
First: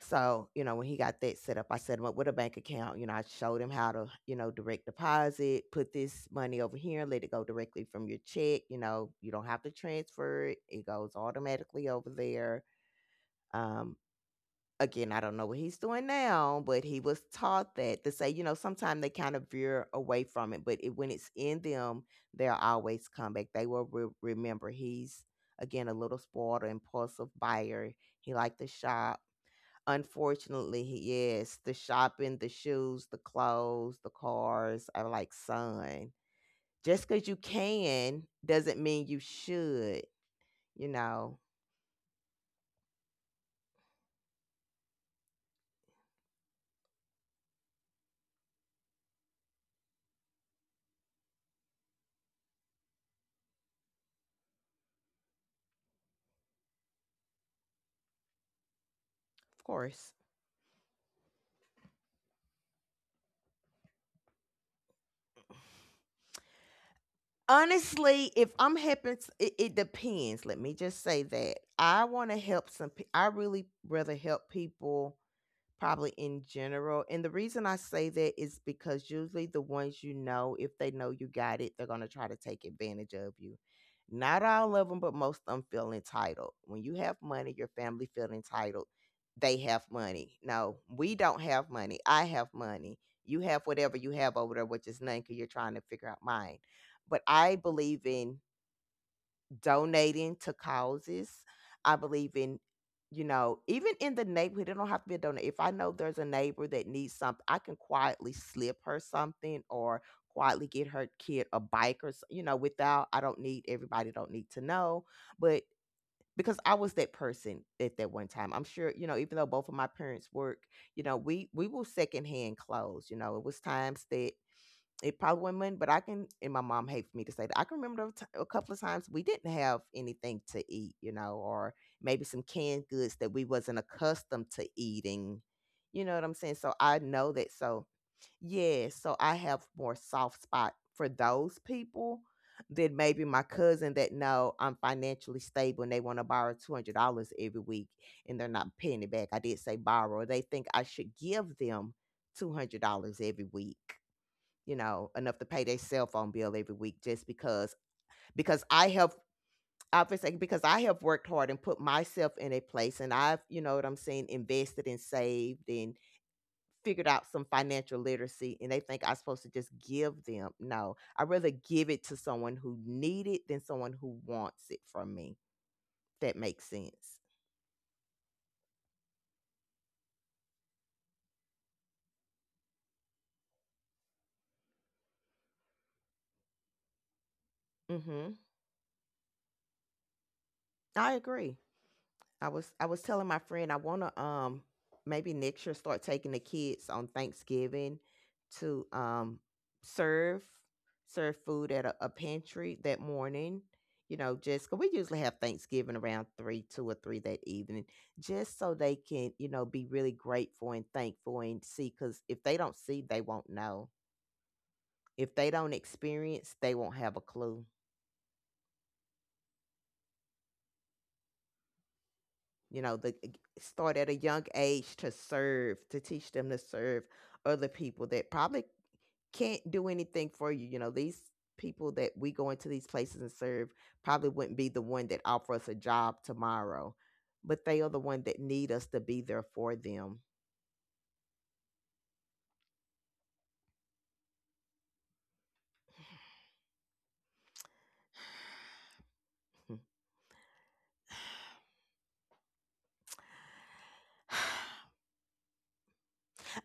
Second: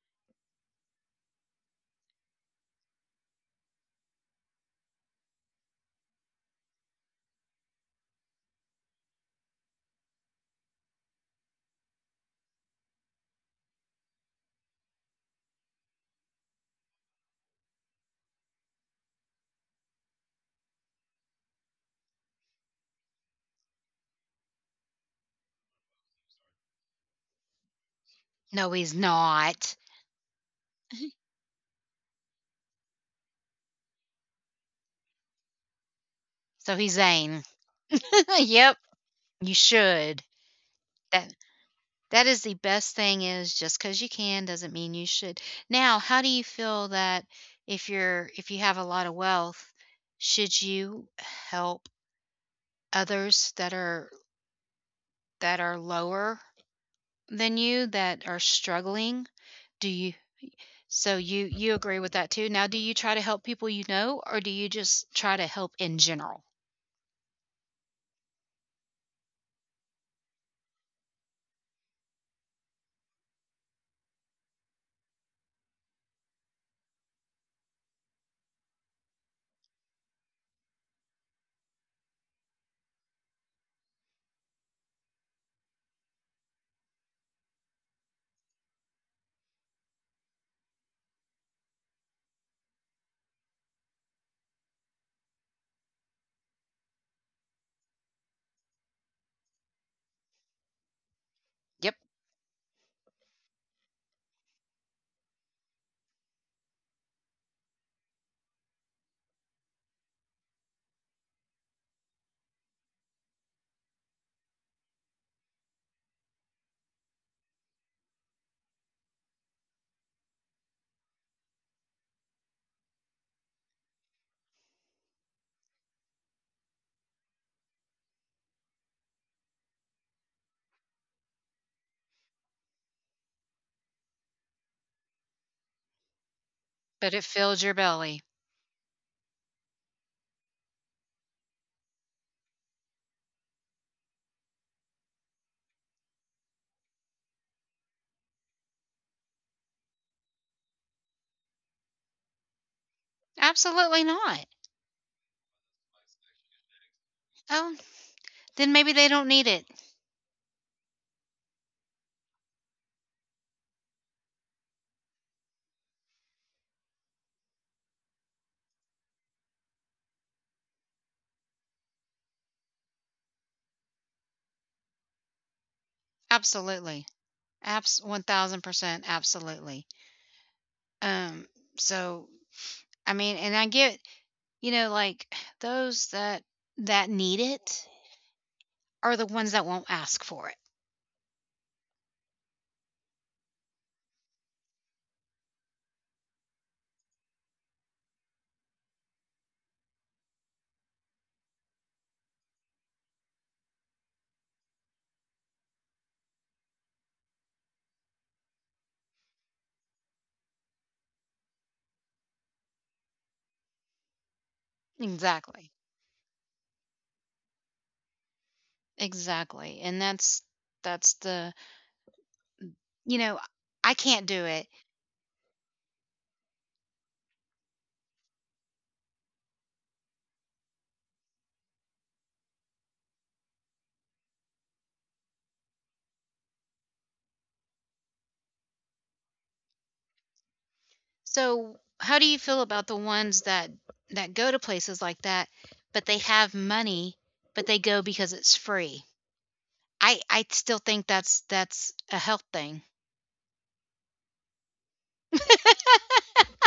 Speaker 2: So you know, when he got that set up, I set him up with a bank account. You know, I showed him how to you know direct deposit, put this money over here, let it go directly from your check. You know, you don't have to transfer it; it goes automatically over there. Um, Again, I don't know what he's doing now, but he was taught that to say, you know, sometimes they kind of veer away from it, but it, when it's in them, they'll always come back. They will re- remember he's, again, a little spoiled or impulsive buyer. He liked to
Speaker 1: No, he's
Speaker 2: shop.
Speaker 1: not.
Speaker 2: Unfortunately, he is the shopping, the shoes, the clothes, the cars are like son.
Speaker 1: So he's
Speaker 2: Just because you
Speaker 1: Zane.
Speaker 2: can
Speaker 1: Yep,
Speaker 2: doesn't mean you
Speaker 1: you
Speaker 2: should,
Speaker 1: should.
Speaker 2: you
Speaker 1: That,
Speaker 2: know,
Speaker 1: that is the best thing, is just because you can doesn't mean you should. Now, how do you feel that if you're if you have a lot of wealth, should you help others that are that are lower than you, that are struggling?
Speaker 2: of
Speaker 1: Do
Speaker 2: course.
Speaker 1: you so you you agree with that too? Now, do you try to help people you know or do you just try to help in general?
Speaker 2: Honestly, if I'm helping, s- it, it depends. Let me just say that I want to help some. pe- I really rather help people probably in general. And the reason I say that is because usually the ones you know, if they know you got it, they're going to try to take advantage of you. Not all of them, but most of them feel entitled. When you have money, your family feel entitled. They have money. No, we don't have money. I have money. You have whatever you have over there, which is none because you're trying to figure out mine. But I believe in donating to causes.
Speaker 1: Yep.
Speaker 2: I believe in, you know, even in the neighborhood, it don't have to be a donor. If I know there's a neighbor that needs something, I can quietly slip her something or quietly get her kid a bike or, s- you know, without, I don't need, everybody don't need to know. But because I was that person at that one time. I'm sure, you know, even though both of my parents work, you know, we we will secondhand clothes. You know, it was times that it probably wouldn't win, but I can. And my mom hates me to say that. I can remember a, t- a couple of times we didn't have anything to eat, you know, or maybe some canned goods that we wasn't accustomed to eating. You know what I'm saying? So I
Speaker 1: But it
Speaker 2: know that.
Speaker 1: fills your
Speaker 2: So
Speaker 1: belly.
Speaker 2: yeah, so I have more soft spot for those people than maybe my cousin that know I'm financially stable and they want to borrow two hundred dollars every week and they're not paying it back. I did say borrow. They think I should give them two hundred dollars every week,
Speaker 1: Absolutely not.
Speaker 2: you know, enough to pay their cell phone bill every week just because
Speaker 1: Oh,
Speaker 2: because
Speaker 1: then
Speaker 2: I
Speaker 1: maybe they
Speaker 2: have
Speaker 1: don't need it.
Speaker 2: obviously because I have worked hard and put myself in a place and I've, you know what I'm saying, invested and saved and figured out some financial literacy and they think I'm supposed to just give them. No, I rather give it to someone who need it than someone who wants it from me. If that makes
Speaker 1: Absolutely.
Speaker 2: sense.
Speaker 1: Abs one thousand percent, absolutely. Um, so, I mean, and I get, you know, like, those that that need it
Speaker 2: Mhm.
Speaker 1: are the ones that won't ask for it.
Speaker 2: I agree. I was I was telling my friend I want to um maybe next year start taking the kids on Thanksgiving to um serve serve food at a, a pantry that morning. You know, just 'cause we usually have Thanksgiving around three, two or three that evening, just so they can you know be really grateful and thankful and see. Because if they don't see, they won't know. If they
Speaker 1: Exactly.
Speaker 2: don't experience, they won't have a clue.
Speaker 1: Exactly. And that's that's the,
Speaker 2: You know, the
Speaker 1: you know, I
Speaker 2: start at a
Speaker 1: can't
Speaker 2: young
Speaker 1: do it.
Speaker 2: age to serve to teach them to serve other people that probably can't do anything for you, you know, these people that we go into these places and serve probably wouldn't be the one that offer us a job tomorrow, but they are the one that need us to be there for them.
Speaker 1: So, how do you feel about the ones that that go to places like that, but they have money, but they go because it's free? I I still think that's that's a health thing.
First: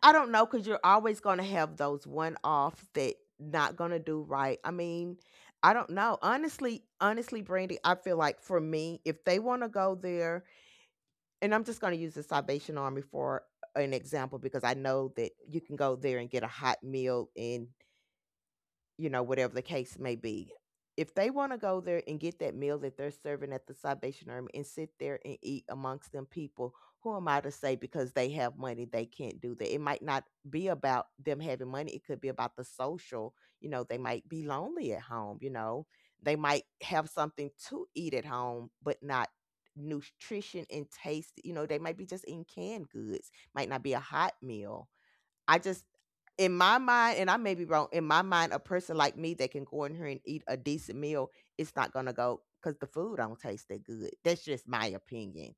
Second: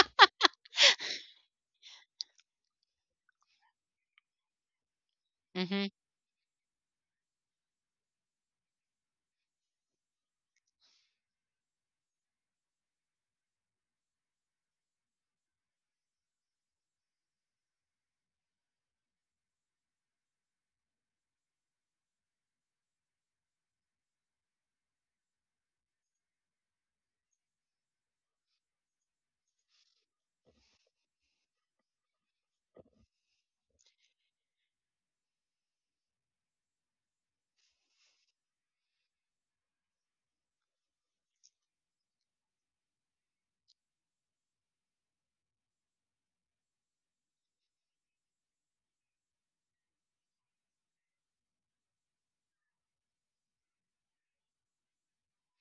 Speaker 2: I don't know because you're always going to have those one-offs that not going to do right. I mean, I
Speaker 1: Mm-hmm.
Speaker 2: don't know honestly, honestly, Brandy, I feel like for me if they want to go there, and I'm just going to use the Salvation Army for uh, an example because I know that you can go there and get a hot meal and you know, whatever the case may be. If they want to go there and get that meal that they're serving at the Salvation Army and sit there and eat amongst them people, who am I to say because they have money they can't do that? It might not be about them having money, it could be about the social. You know, they might be lonely at home, you know, they might have something to eat at home, but not nutrition and taste. You know, they might be just eating canned goods, might not be a hot meal. I just in my mind, and I may be wrong, in my mind, a person like me that can go in here and eat a decent meal, it's not gonna go because the food don't taste that good. That's just my opinion.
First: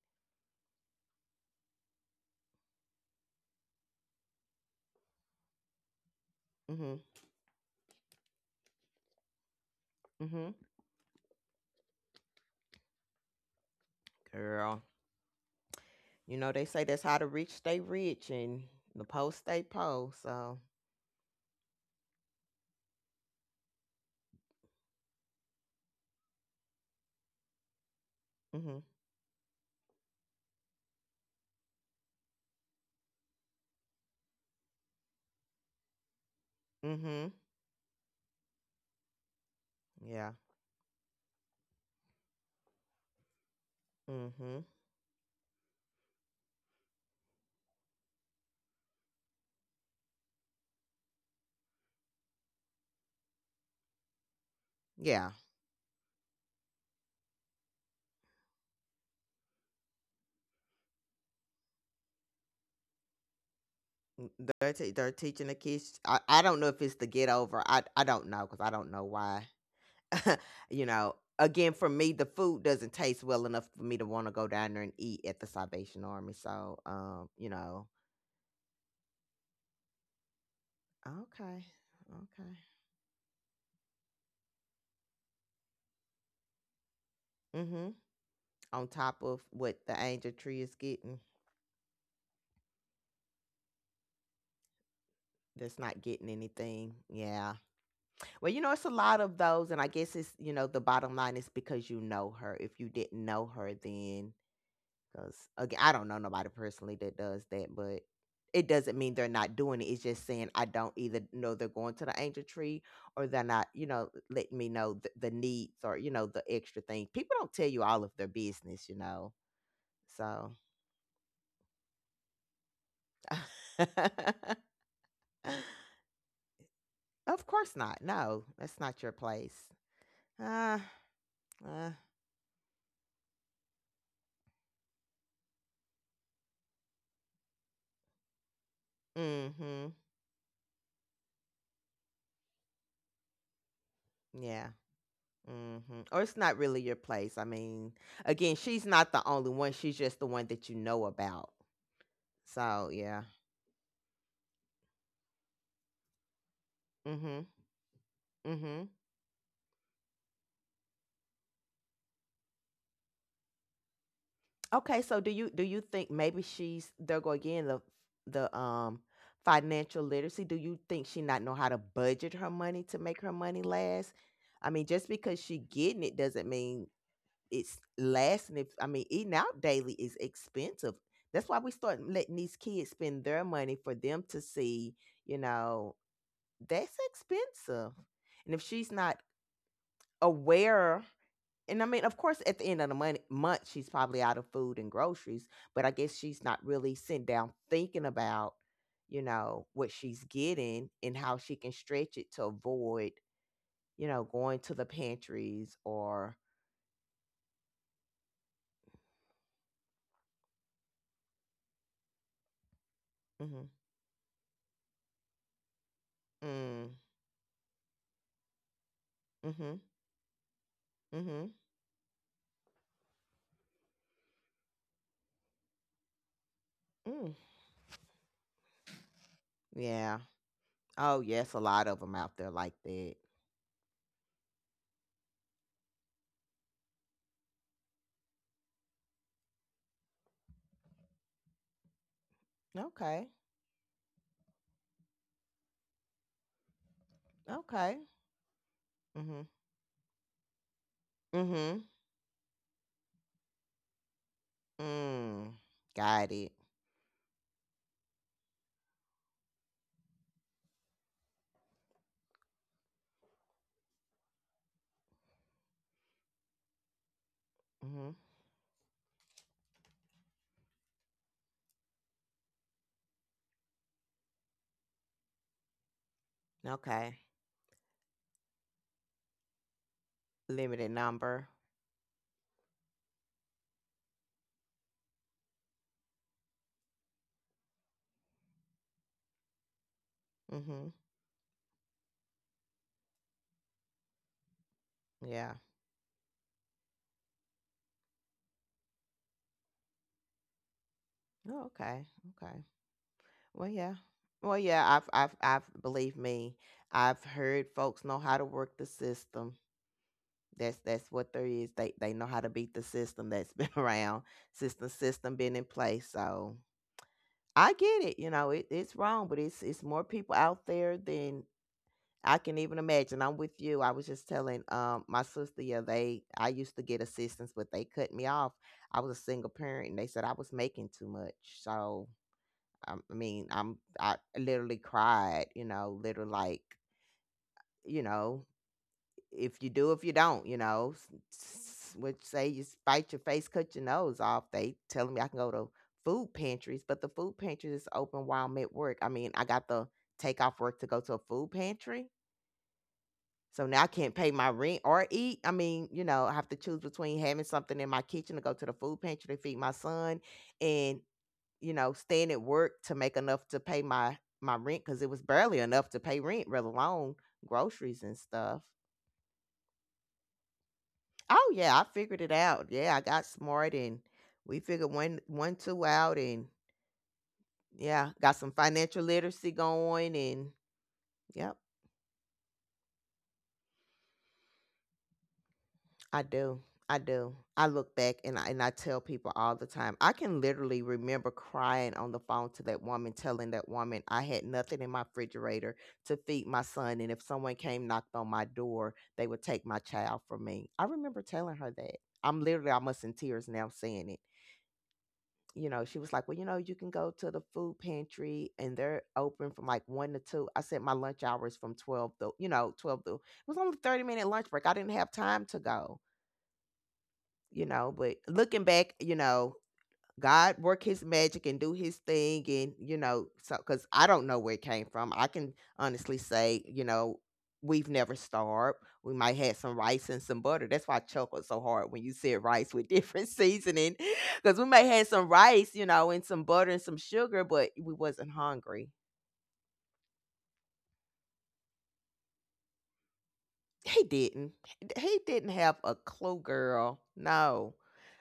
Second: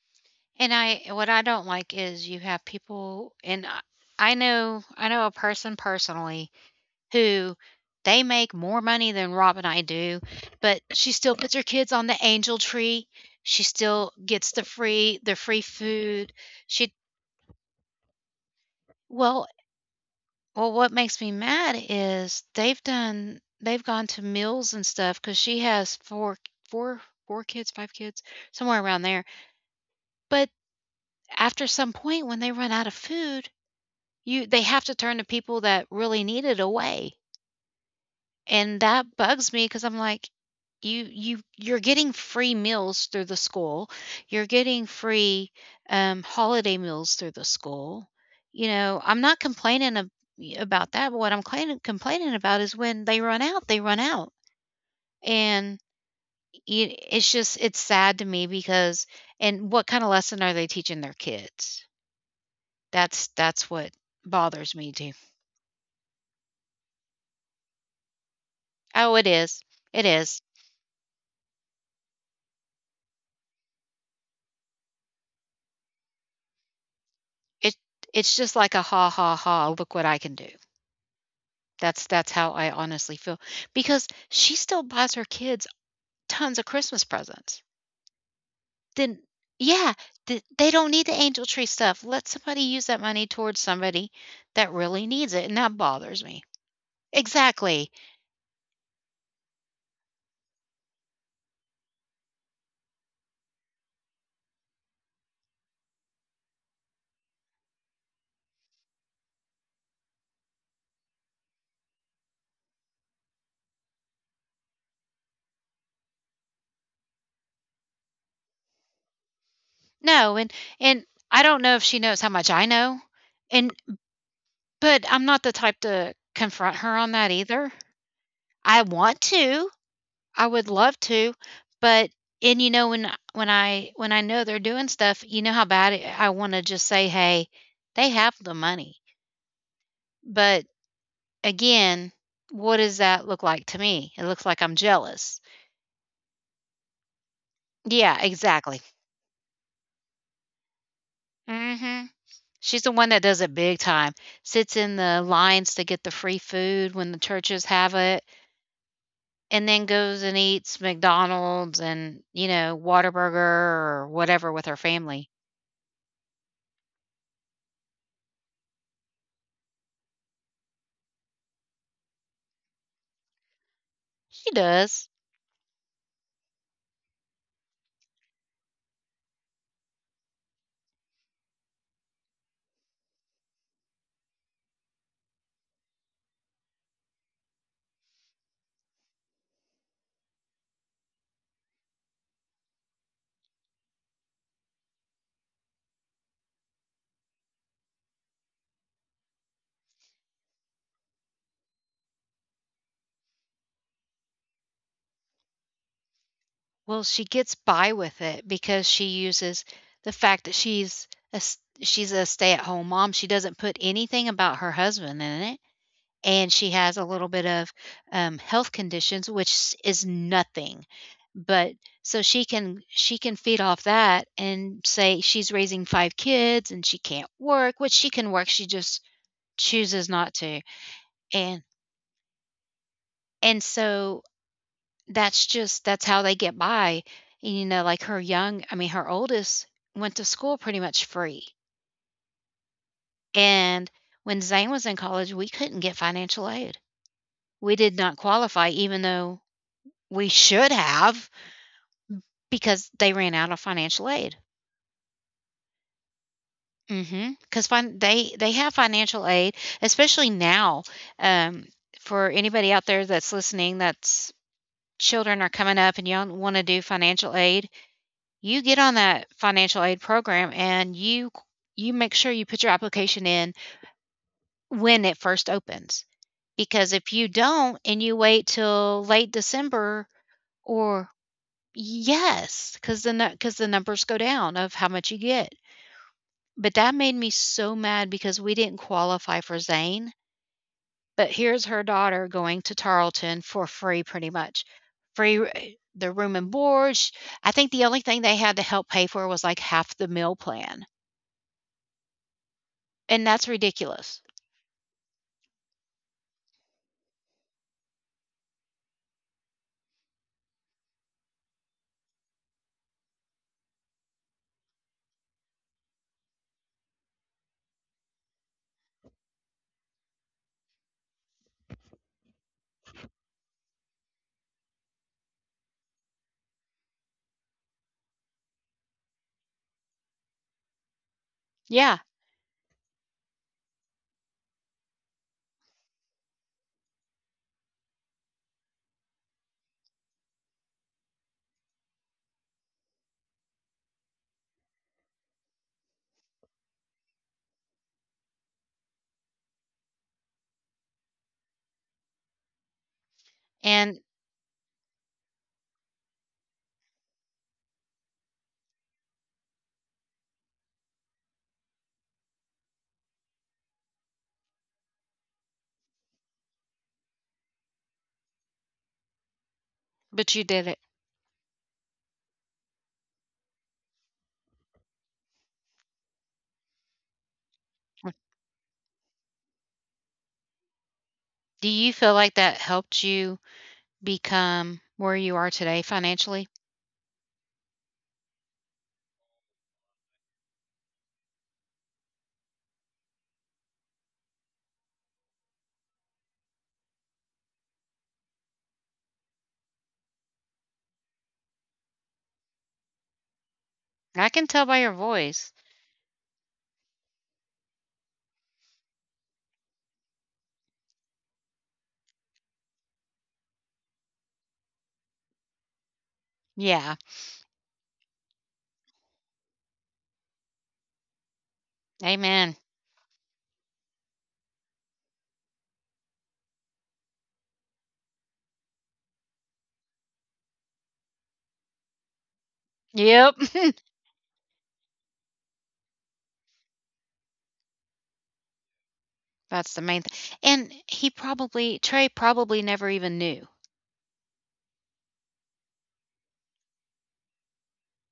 Speaker 1: And I, what I don't like is, you have people, and I I know, I know a person personally
Speaker 2: Hmm.
Speaker 1: who, they make more money than Rob and I do,
Speaker 2: Hmm.
Speaker 1: but she still puts her kids on the angel tree. She still gets the
Speaker 2: Girl,
Speaker 1: free the free food.
Speaker 2: you know they say
Speaker 1: She
Speaker 2: that's how the rich stay rich and the poor
Speaker 1: Well,
Speaker 2: stay poor. So,
Speaker 1: well, what makes me mad is they've done, they've gone to meals and stuff because she has four, four, four kids, five kids,
Speaker 2: hmm.
Speaker 1: somewhere around there. But after some point when they run out of food, You they have to turn to people that really need it away,
Speaker 2: Hmm.
Speaker 1: and that bugs me because, 'cause I'm like,
Speaker 2: Yeah.
Speaker 1: "You you you're getting free meals through the school, you're
Speaker 2: Hmm.
Speaker 1: getting free, um, holiday meals through the school." You know, I'm not complaining ab about that, but what I'm claini complaining about is, when they run out, they run out,
Speaker 2: Yeah.
Speaker 1: and y it's just, it's sad to me because, and what kinda lesson are they teaching their kids? That's that's what
Speaker 2: Mm, they're,
Speaker 1: bothers
Speaker 2: te-
Speaker 1: me
Speaker 2: they're
Speaker 1: too.
Speaker 2: teaching the kids. I, I don't know if it's to get over. I I don't know because I don't know
Speaker 1: Oh, it
Speaker 2: why
Speaker 1: is. It is.
Speaker 2: you know, again, for me, the food doesn't taste well enough for me to want to go down there and eat at the Salvation Army. So, um, you
Speaker 1: It,
Speaker 2: know,
Speaker 1: it's just like a ha ha ha, look what I can do.
Speaker 2: okay,
Speaker 1: That's that's
Speaker 2: okay,
Speaker 1: how I honestly feel because she still buys her kids tons of Christmas presents.
Speaker 2: mm-hmm. On top
Speaker 1: Then
Speaker 2: of what the
Speaker 1: yeah,
Speaker 2: angel
Speaker 1: th-
Speaker 2: tree is
Speaker 1: they don't need
Speaker 2: getting,
Speaker 1: the angel tree stuff. Let somebody use that money towards somebody that really needs it, and
Speaker 2: that's
Speaker 1: that
Speaker 2: not getting
Speaker 1: bothers me.
Speaker 2: anything. Yeah.
Speaker 1: Exactly.
Speaker 2: Well, you know, it's a lot of those, and I guess it's you know the bottom line is because you know her. If you didn't know her, then because again, I don't know nobody personally that does that, but it doesn't mean they're not doing it. It's just saying I don't either know they're going to the angel tree or they're not, you know, letting me know the, the needs or, you know, the extra thing. People don't tell you all of their business, you know.
Speaker 1: No,
Speaker 2: So,
Speaker 1: and and I don't know if she knows how much I know. And but I'm not the type to confront her on that
Speaker 2: of course
Speaker 1: either.
Speaker 2: not. No, that's
Speaker 1: I
Speaker 2: not your
Speaker 1: want
Speaker 2: place.
Speaker 1: to, I would
Speaker 2: Uh,
Speaker 1: love to,
Speaker 2: uh,
Speaker 1: but and you know when when I when I know they're doing stuff, you know how bad it, I want to just say, "Hey, they have the money."
Speaker 2: mm-hmm.
Speaker 1: But again, what does that look like to me? It looks like
Speaker 2: Yeah.
Speaker 1: I'm jealous.
Speaker 2: Mm-hmm. Or it's not really your place. I mean,
Speaker 1: Yeah,
Speaker 2: again, she's
Speaker 1: exactly.
Speaker 2: not the only one. She's just the one that you know about.
Speaker 1: Mhm. She's
Speaker 2: So
Speaker 1: the one
Speaker 2: yeah.
Speaker 1: that does it big time. Sits in the lines to get the free food when the
Speaker 2: Mhm.
Speaker 1: churches have it,
Speaker 2: Mhm.
Speaker 1: and then goes and eats McDonald's and, you know, Whataburger or whatever with her
Speaker 2: Okay. So do
Speaker 1: family.
Speaker 2: you do you think maybe she's there go again the the um financial literacy? Do you think she not know how to budget her money to make her money last?
Speaker 1: She
Speaker 2: I mean, just
Speaker 1: does.
Speaker 2: because she getting it doesn't mean it's lasting. If I mean, eating out daily is expensive. That's why we start letting these kids spend their money for them to see. You know, that's expensive. And if she's not aware and I mean, of course, at the end of the month, month, she's probably out of food and groceries, but I guess she's not really sitting down thinking about, you know, what she's getting and how she can stretch it to avoid, you know, going to the pantries or.
Speaker 1: Well, she gets by with it because she uses the fact that she's a s she's a stay-at-home mom, she doesn't
Speaker 2: Mm-hmm,
Speaker 1: put anything about her husband in it, and she
Speaker 2: mm,
Speaker 1: has a little bit of, um, health conditions, which
Speaker 2: mm-hmm,
Speaker 1: s- is nothing,
Speaker 2: mm-hmm,
Speaker 1: but so she can she can feed off that and say she's raising five kids and she
Speaker 2: mm.
Speaker 1: can't work, which she can work, she just
Speaker 2: Yeah.
Speaker 1: chooses not to,
Speaker 2: Oh, yes, a
Speaker 1: and
Speaker 2: lot of them out there like that.
Speaker 1: and so That's just that's how they get by. And, you know, like her young I mean, her oldest went to school pretty much free.
Speaker 2: Okay.
Speaker 1: And when Zane was in college, we couldn't get financial aid. We
Speaker 2: Okay.
Speaker 1: did not qualify, even
Speaker 2: Mm-hmm.
Speaker 1: though we should have,
Speaker 2: Mm-hmm.
Speaker 1: because they ran out of financial aid.
Speaker 2: Mm. Got it.
Speaker 1: Mm-hmm. Because fin- they they have financial aid, especially now. Um, for anybody out there that's listening, that's children are coming up and y'all want to do financial aid,
Speaker 2: Mm-hmm.
Speaker 1: you get on that financial aid program and you you make sure you put your application in when it first opens. Because if
Speaker 2: Okay.
Speaker 1: you don't and you wait till late December,
Speaker 2: Limited
Speaker 1: or
Speaker 2: number.
Speaker 1: yes, because the because the numbers go down of how much you get. But that made me so mad because we didn't qualify for Zane.
Speaker 2: Mm-hmm.
Speaker 1: But here's her daughter going to Tarleton for free, pretty much free
Speaker 2: Yeah.
Speaker 1: r- the room and board. sh- I think the only thing they had to help pay for was like half the meal plan.
Speaker 2: Oh, okay. Okay.
Speaker 1: And that's
Speaker 2: Well, yeah.
Speaker 1: ridiculous.
Speaker 2: Well, yeah, I've I've I've believe me, I've heard folks know how to work the system. That's that's what there is. They they know how to beat the system that's been around since the system been in place. So I get it, you know, it, it's wrong, but it's it's more people out there than I can even imagine. I'm with you. I was just telling um my sister, yeah, they I used to get assistance, but they cut me off. I was a single parent and they said I was making too much.
Speaker 1: Yeah,
Speaker 2: So Um, I mean, I'm I literally cried, you know, literally like, you know, if you do, if you don't, you know, s- s- which say you bite your face, cut your nose off. They telling me I can go to food pantries, but the food pantries is open while I'm at work. I mean, I got to take off work to go to a food pantry. So now I
Speaker 1: and
Speaker 2: can't pay my rent or eat. I mean, you know, I have to choose between having something in my kitchen to go to the food pantry to feed my son and you know, staying at work to make enough to pay my my rent because it was barely enough to pay rent, let alone groceries and stuff.
Speaker 1: but you did it.
Speaker 2: Oh yeah, I figured it out. Yeah, I got smart and we figured one one two out and yeah,
Speaker 1: Mm.
Speaker 2: got some financial literacy going and yep.
Speaker 1: Do you feel like that helped you become where you are today
Speaker 2: I
Speaker 1: financially?
Speaker 2: do. I do. I look back and I, and I tell people all the time. I can literally remember crying on the phone to that woman, telling that woman I had nothing in my refrigerator to feed my son, and if someone came knocked on my door, they would take my child from me. I remember telling her that. I'm literally almost in tears now saying it.
Speaker 1: I can tell by your voice.
Speaker 2: You know, she was like, "Well, you know, you can go to the food pantry, and they're open from like one to two." I said my lunch hour is from twelve to, you know, twelve to. It was only thirty minute lunch break. I didn't have time to go
Speaker 1: Yeah.
Speaker 2: you know, but looking back, you know, God work his magic and do his thing
Speaker 1: Amen.
Speaker 2: and you know, so cuz I don't know where it came from. I can honestly say, you know, we've never starved. We might had some rice and some butter. That's why I chuckled so hard when you said rice with different
Speaker 1: Yep.
Speaker 2: seasoning cuz we may had some rice, you know, and some butter and some sugar, but we wasn't hungry.
Speaker 1: That's the main thing. And he probably Trey probably never even knew.
Speaker 2: He didn't. He didn't have a clue, girl. No.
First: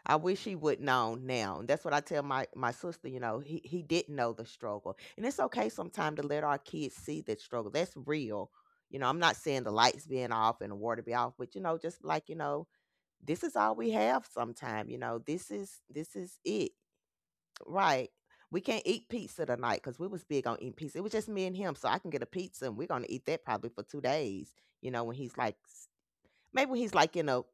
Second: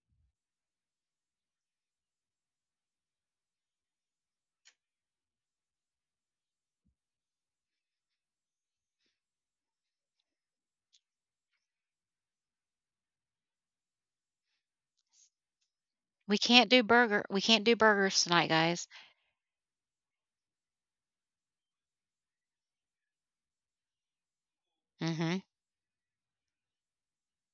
Speaker 2: I wish he would known now. And that's what I tell my my sister, you know, he he didn't know the struggle. And it's okay sometimes to let our kids see that struggle. That's real. You know, I'm not saying the lights being off and the water be off, but you know, just like, you know, this is all we have sometime, you know. This is this
Speaker 1: "We
Speaker 2: is
Speaker 1: can't
Speaker 2: it.
Speaker 1: do burger we can't do
Speaker 2: Right.
Speaker 1: burgers tonight,
Speaker 2: We can't
Speaker 1: guys."
Speaker 2: eat pizza tonight because we was big on eating pizza. It was just me and him, so I can get a pizza and we're gonna eat that probably for two days you know, when he's
Speaker 1: Mhm.
Speaker 2: like Maybe when he's like, you know,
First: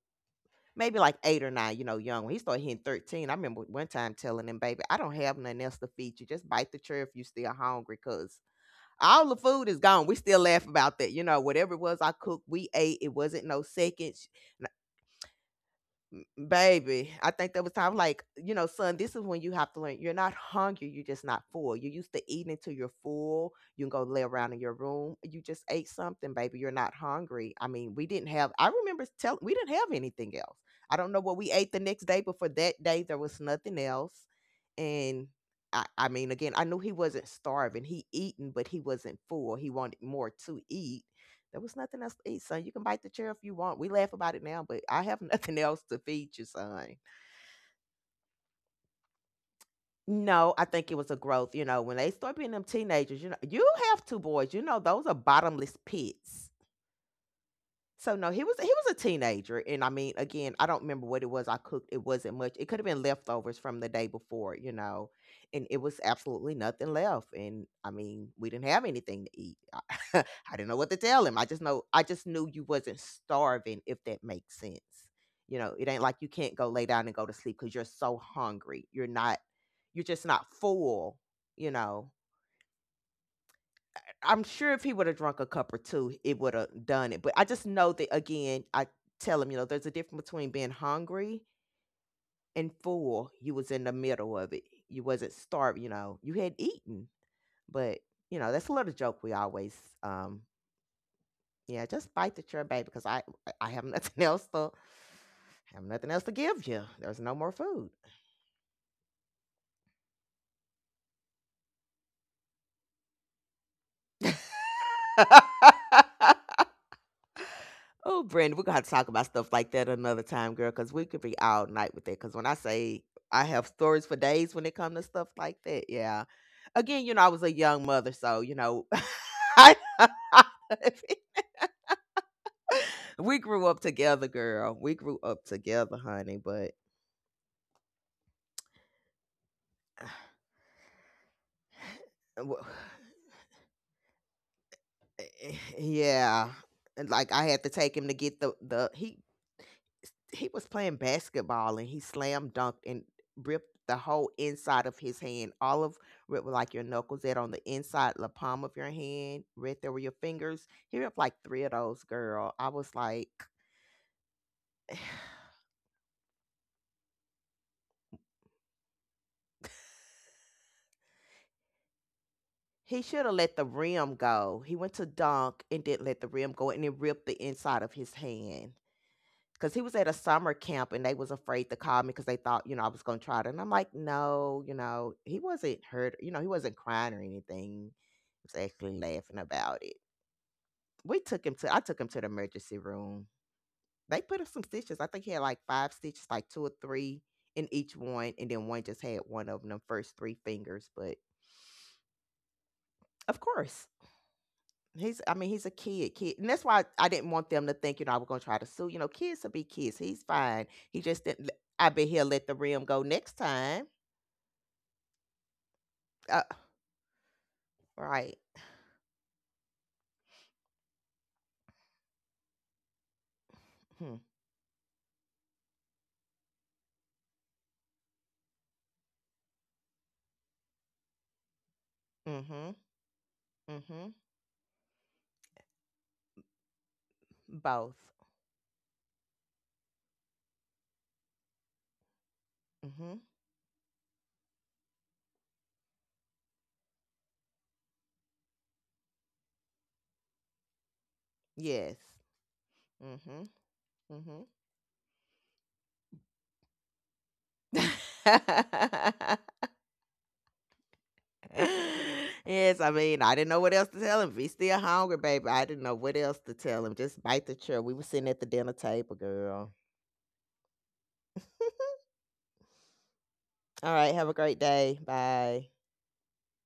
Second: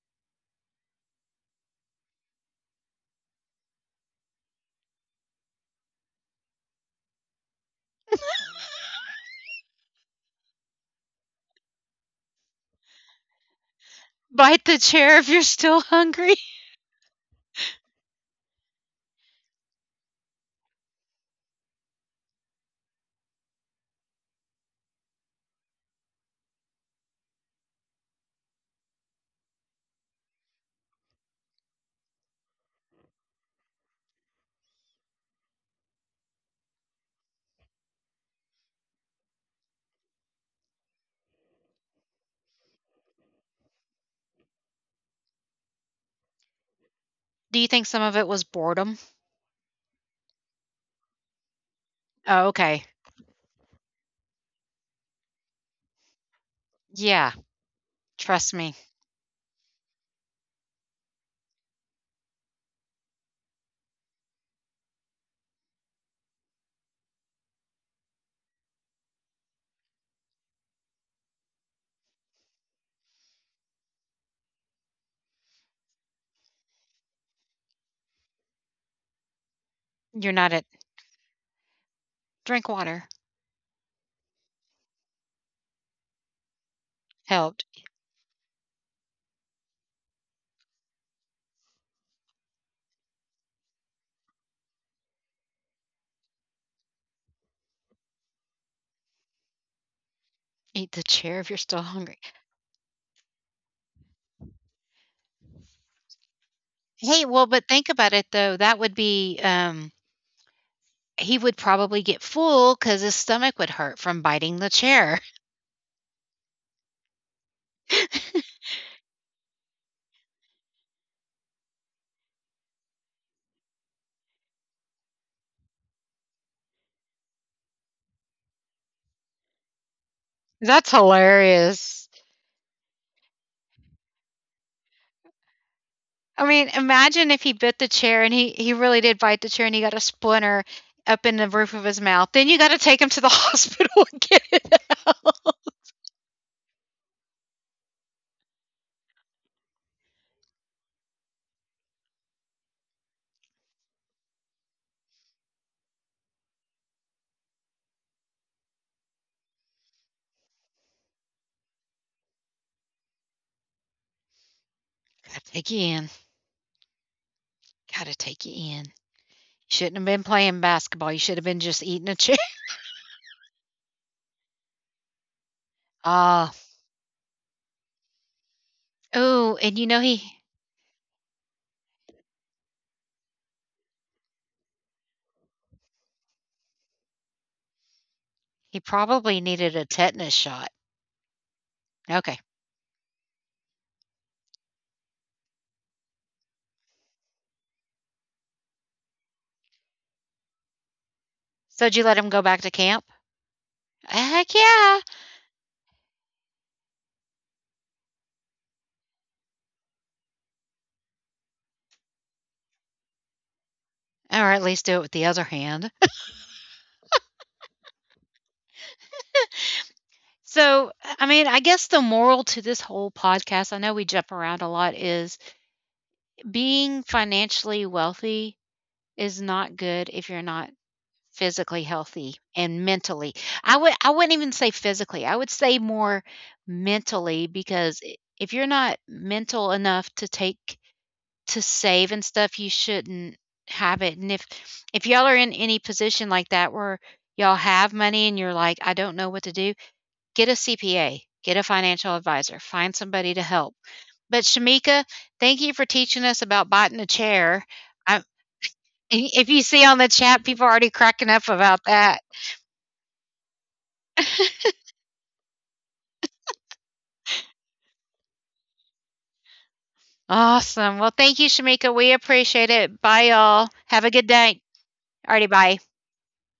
Speaker 2: maybe like eight or nine, you know, young. When he started hitting thirteen, I remember one time telling him, baby, I don't have nothing else to feed you. Just bite the cherry if you still hungry because all the food is gone. We still laugh about that. You know, whatever it was I cooked, we ate. It wasn't no seconds.
Speaker 1: "Bite the chair if you're still hungry."
Speaker 2: M- Baby, I think there was time like, you know, son, this is when you have to learn. You're not hungry, you're just not full. You're used to eating until you're full. You can go lay around in your room. You just ate something, baby. You're not hungry. I mean, we didn't have I remember telling we didn't have anything else. I don't know what we ate the next day, but for that day there was nothing else. And I, I mean, again, I knew he wasn't starving. He eaten, but he wasn't full. He wanted more to eat. There was nothing else to eat, son. You can bite the chair if you want. We laugh about it now, but I have nothing else to feed you, son.
Speaker 1: Do you think some of it was boredom?
Speaker 2: No, I think it was a growth. You know, when they start
Speaker 1: Oh,
Speaker 2: being them
Speaker 1: okay.
Speaker 2: teenagers, you know, you have two boys. You know, those are bottomless pits.
Speaker 1: Yeah,
Speaker 2: So no, he
Speaker 1: trust
Speaker 2: was he
Speaker 1: me.
Speaker 2: was a teenager, and I mean, again, I don't remember what it was I cooked. It wasn't much. It could have been leftovers from the day before, you know, and it was absolutely nothing left. And I mean, we didn't have anything to eat. I, didn't know what to tell him. I just know I just knew you wasn't starving, if that makes sense. You know, it ain't like you can't go lay down and go to sleep because you're so hungry. You're not. You're just
Speaker 1: You're
Speaker 2: not
Speaker 1: not at,
Speaker 2: full. You know,
Speaker 1: drink water
Speaker 2: I'm sure if he would have drunk a cup or two, it would have done it. But I
Speaker 1: helped.
Speaker 2: just know that again, I tell him, you know, there's a difference between being hungry and full. You was in the middle of it. You wasn't starving, you know. You had eaten. But, you know, that's a little joke we always um
Speaker 1: Eat the chair if you're still
Speaker 2: yeah, just
Speaker 1: hungry.
Speaker 2: bite the chair, baby because I I have nothing else to have nothing else to give you. There's
Speaker 1: Hey,
Speaker 2: no
Speaker 1: well,
Speaker 2: more
Speaker 1: but think
Speaker 2: food.
Speaker 1: about it though, that would be, um he would probably get full because his stomach would hurt from biting the chair.
Speaker 2: Oh, Brandon, we're gonna have to talk about stuff like that another time, girl, because we could be all night with it. Because when I say I have stories for days when it comes to stuff like that, yeah. Again, you know, I was a young mother, so you know, I,
Speaker 1: That's hilarious.
Speaker 2: we grew up together, girl. We grew up together, honey.
Speaker 1: I mean,
Speaker 2: But
Speaker 1: imagine if he bit the chair and he he really did bite the chair and he got a splinter up in the roof of his mouth, then you gotta take him to the hospital and get it
Speaker 2: eh,
Speaker 1: out.
Speaker 2: eh, Yeah, and, like I had to take him to get the the he he was playing basketball and he slam dunked and ripped the whole inside of his hand. All of ripped with, like your knuckles that on the inside, the palm of your hand, right there were your fingers. He ripped like three of those, girl. I was like,
Speaker 1: Gotta take you in, gotta take you in. Shouldn't have been playing basketball, you should have been just eating a chair.
Speaker 2: he should have let the rim go. He went to dunk and didn't let the
Speaker 1: Ah.
Speaker 2: rim go and it ripped the inside of his hand.
Speaker 1: Oh,
Speaker 2: Because
Speaker 1: and
Speaker 2: he
Speaker 1: you
Speaker 2: was
Speaker 1: know
Speaker 2: at a
Speaker 1: he
Speaker 2: summer camp and they was afraid to call me because they thought you know I was going to try it and I'm like no, you know he wasn't hurt, you know he wasn't crying or anything. He was
Speaker 1: He
Speaker 2: actually laughing
Speaker 1: probably needed
Speaker 2: about
Speaker 1: a
Speaker 2: it.
Speaker 1: tetanus shot.
Speaker 2: We took him to i took him to the
Speaker 1: Okay.
Speaker 2: emergency room. They put him some stitches. I think he had like five stitches, like two or three in each one and then one just had one of them first three fingers but
Speaker 1: So did you let him go back to camp?
Speaker 2: of course.
Speaker 1: Heck yeah.
Speaker 2: He's I mean, he's a kid, kid. And that's why I didn't want them to think, you know, I was gonna try to sue. You know, kids will be kids. He's fine. He just didn't let- I bet he'll let the rim go next time.
Speaker 1: Or at least do it with the other hand.
Speaker 2: Uh, right.
Speaker 1: So, I mean, I guess the moral to this whole podcast, I know we
Speaker 2: Hmm.
Speaker 1: jump around a lot, is being financially wealthy is not good if you're not physically healthy
Speaker 2: Mm-hmm.
Speaker 1: and mentally. I would I
Speaker 2: Mm-hmm.
Speaker 1: wouldn't even say physically. I would say more mentally
Speaker 2: Both.
Speaker 1: because if you're not mental enough to take to save and stuff, you
Speaker 2: Mm-hmm.
Speaker 1: shouldn't have it. And if if y'all are in any position like that where y'all have money and you're like, I don't know what to do, get a C P A, get a
Speaker 2: Yes.
Speaker 1: financial advisor, find somebody to
Speaker 2: Mm-hmm.
Speaker 1: help. But
Speaker 2: Mm-hmm.
Speaker 1: Shamika, thank you for teaching us about biting a chair. I, if you see on the chat, people are already cracking up about that.
Speaker 2: Yes, I mean, I didn't know what else to tell him. If he's still hungry, baby, I didn't know what else to tell him. Just bite the chair. We were sitting at the dinner table, girl.
Speaker 1: Awesome. Well, thank you, Shamika. We appreciate it. Bye, y'all.
Speaker 2: All
Speaker 1: Have a
Speaker 2: right,
Speaker 1: good
Speaker 2: have a
Speaker 1: day.
Speaker 2: great day.
Speaker 1: Alrighty,
Speaker 2: Bye.
Speaker 1: bye.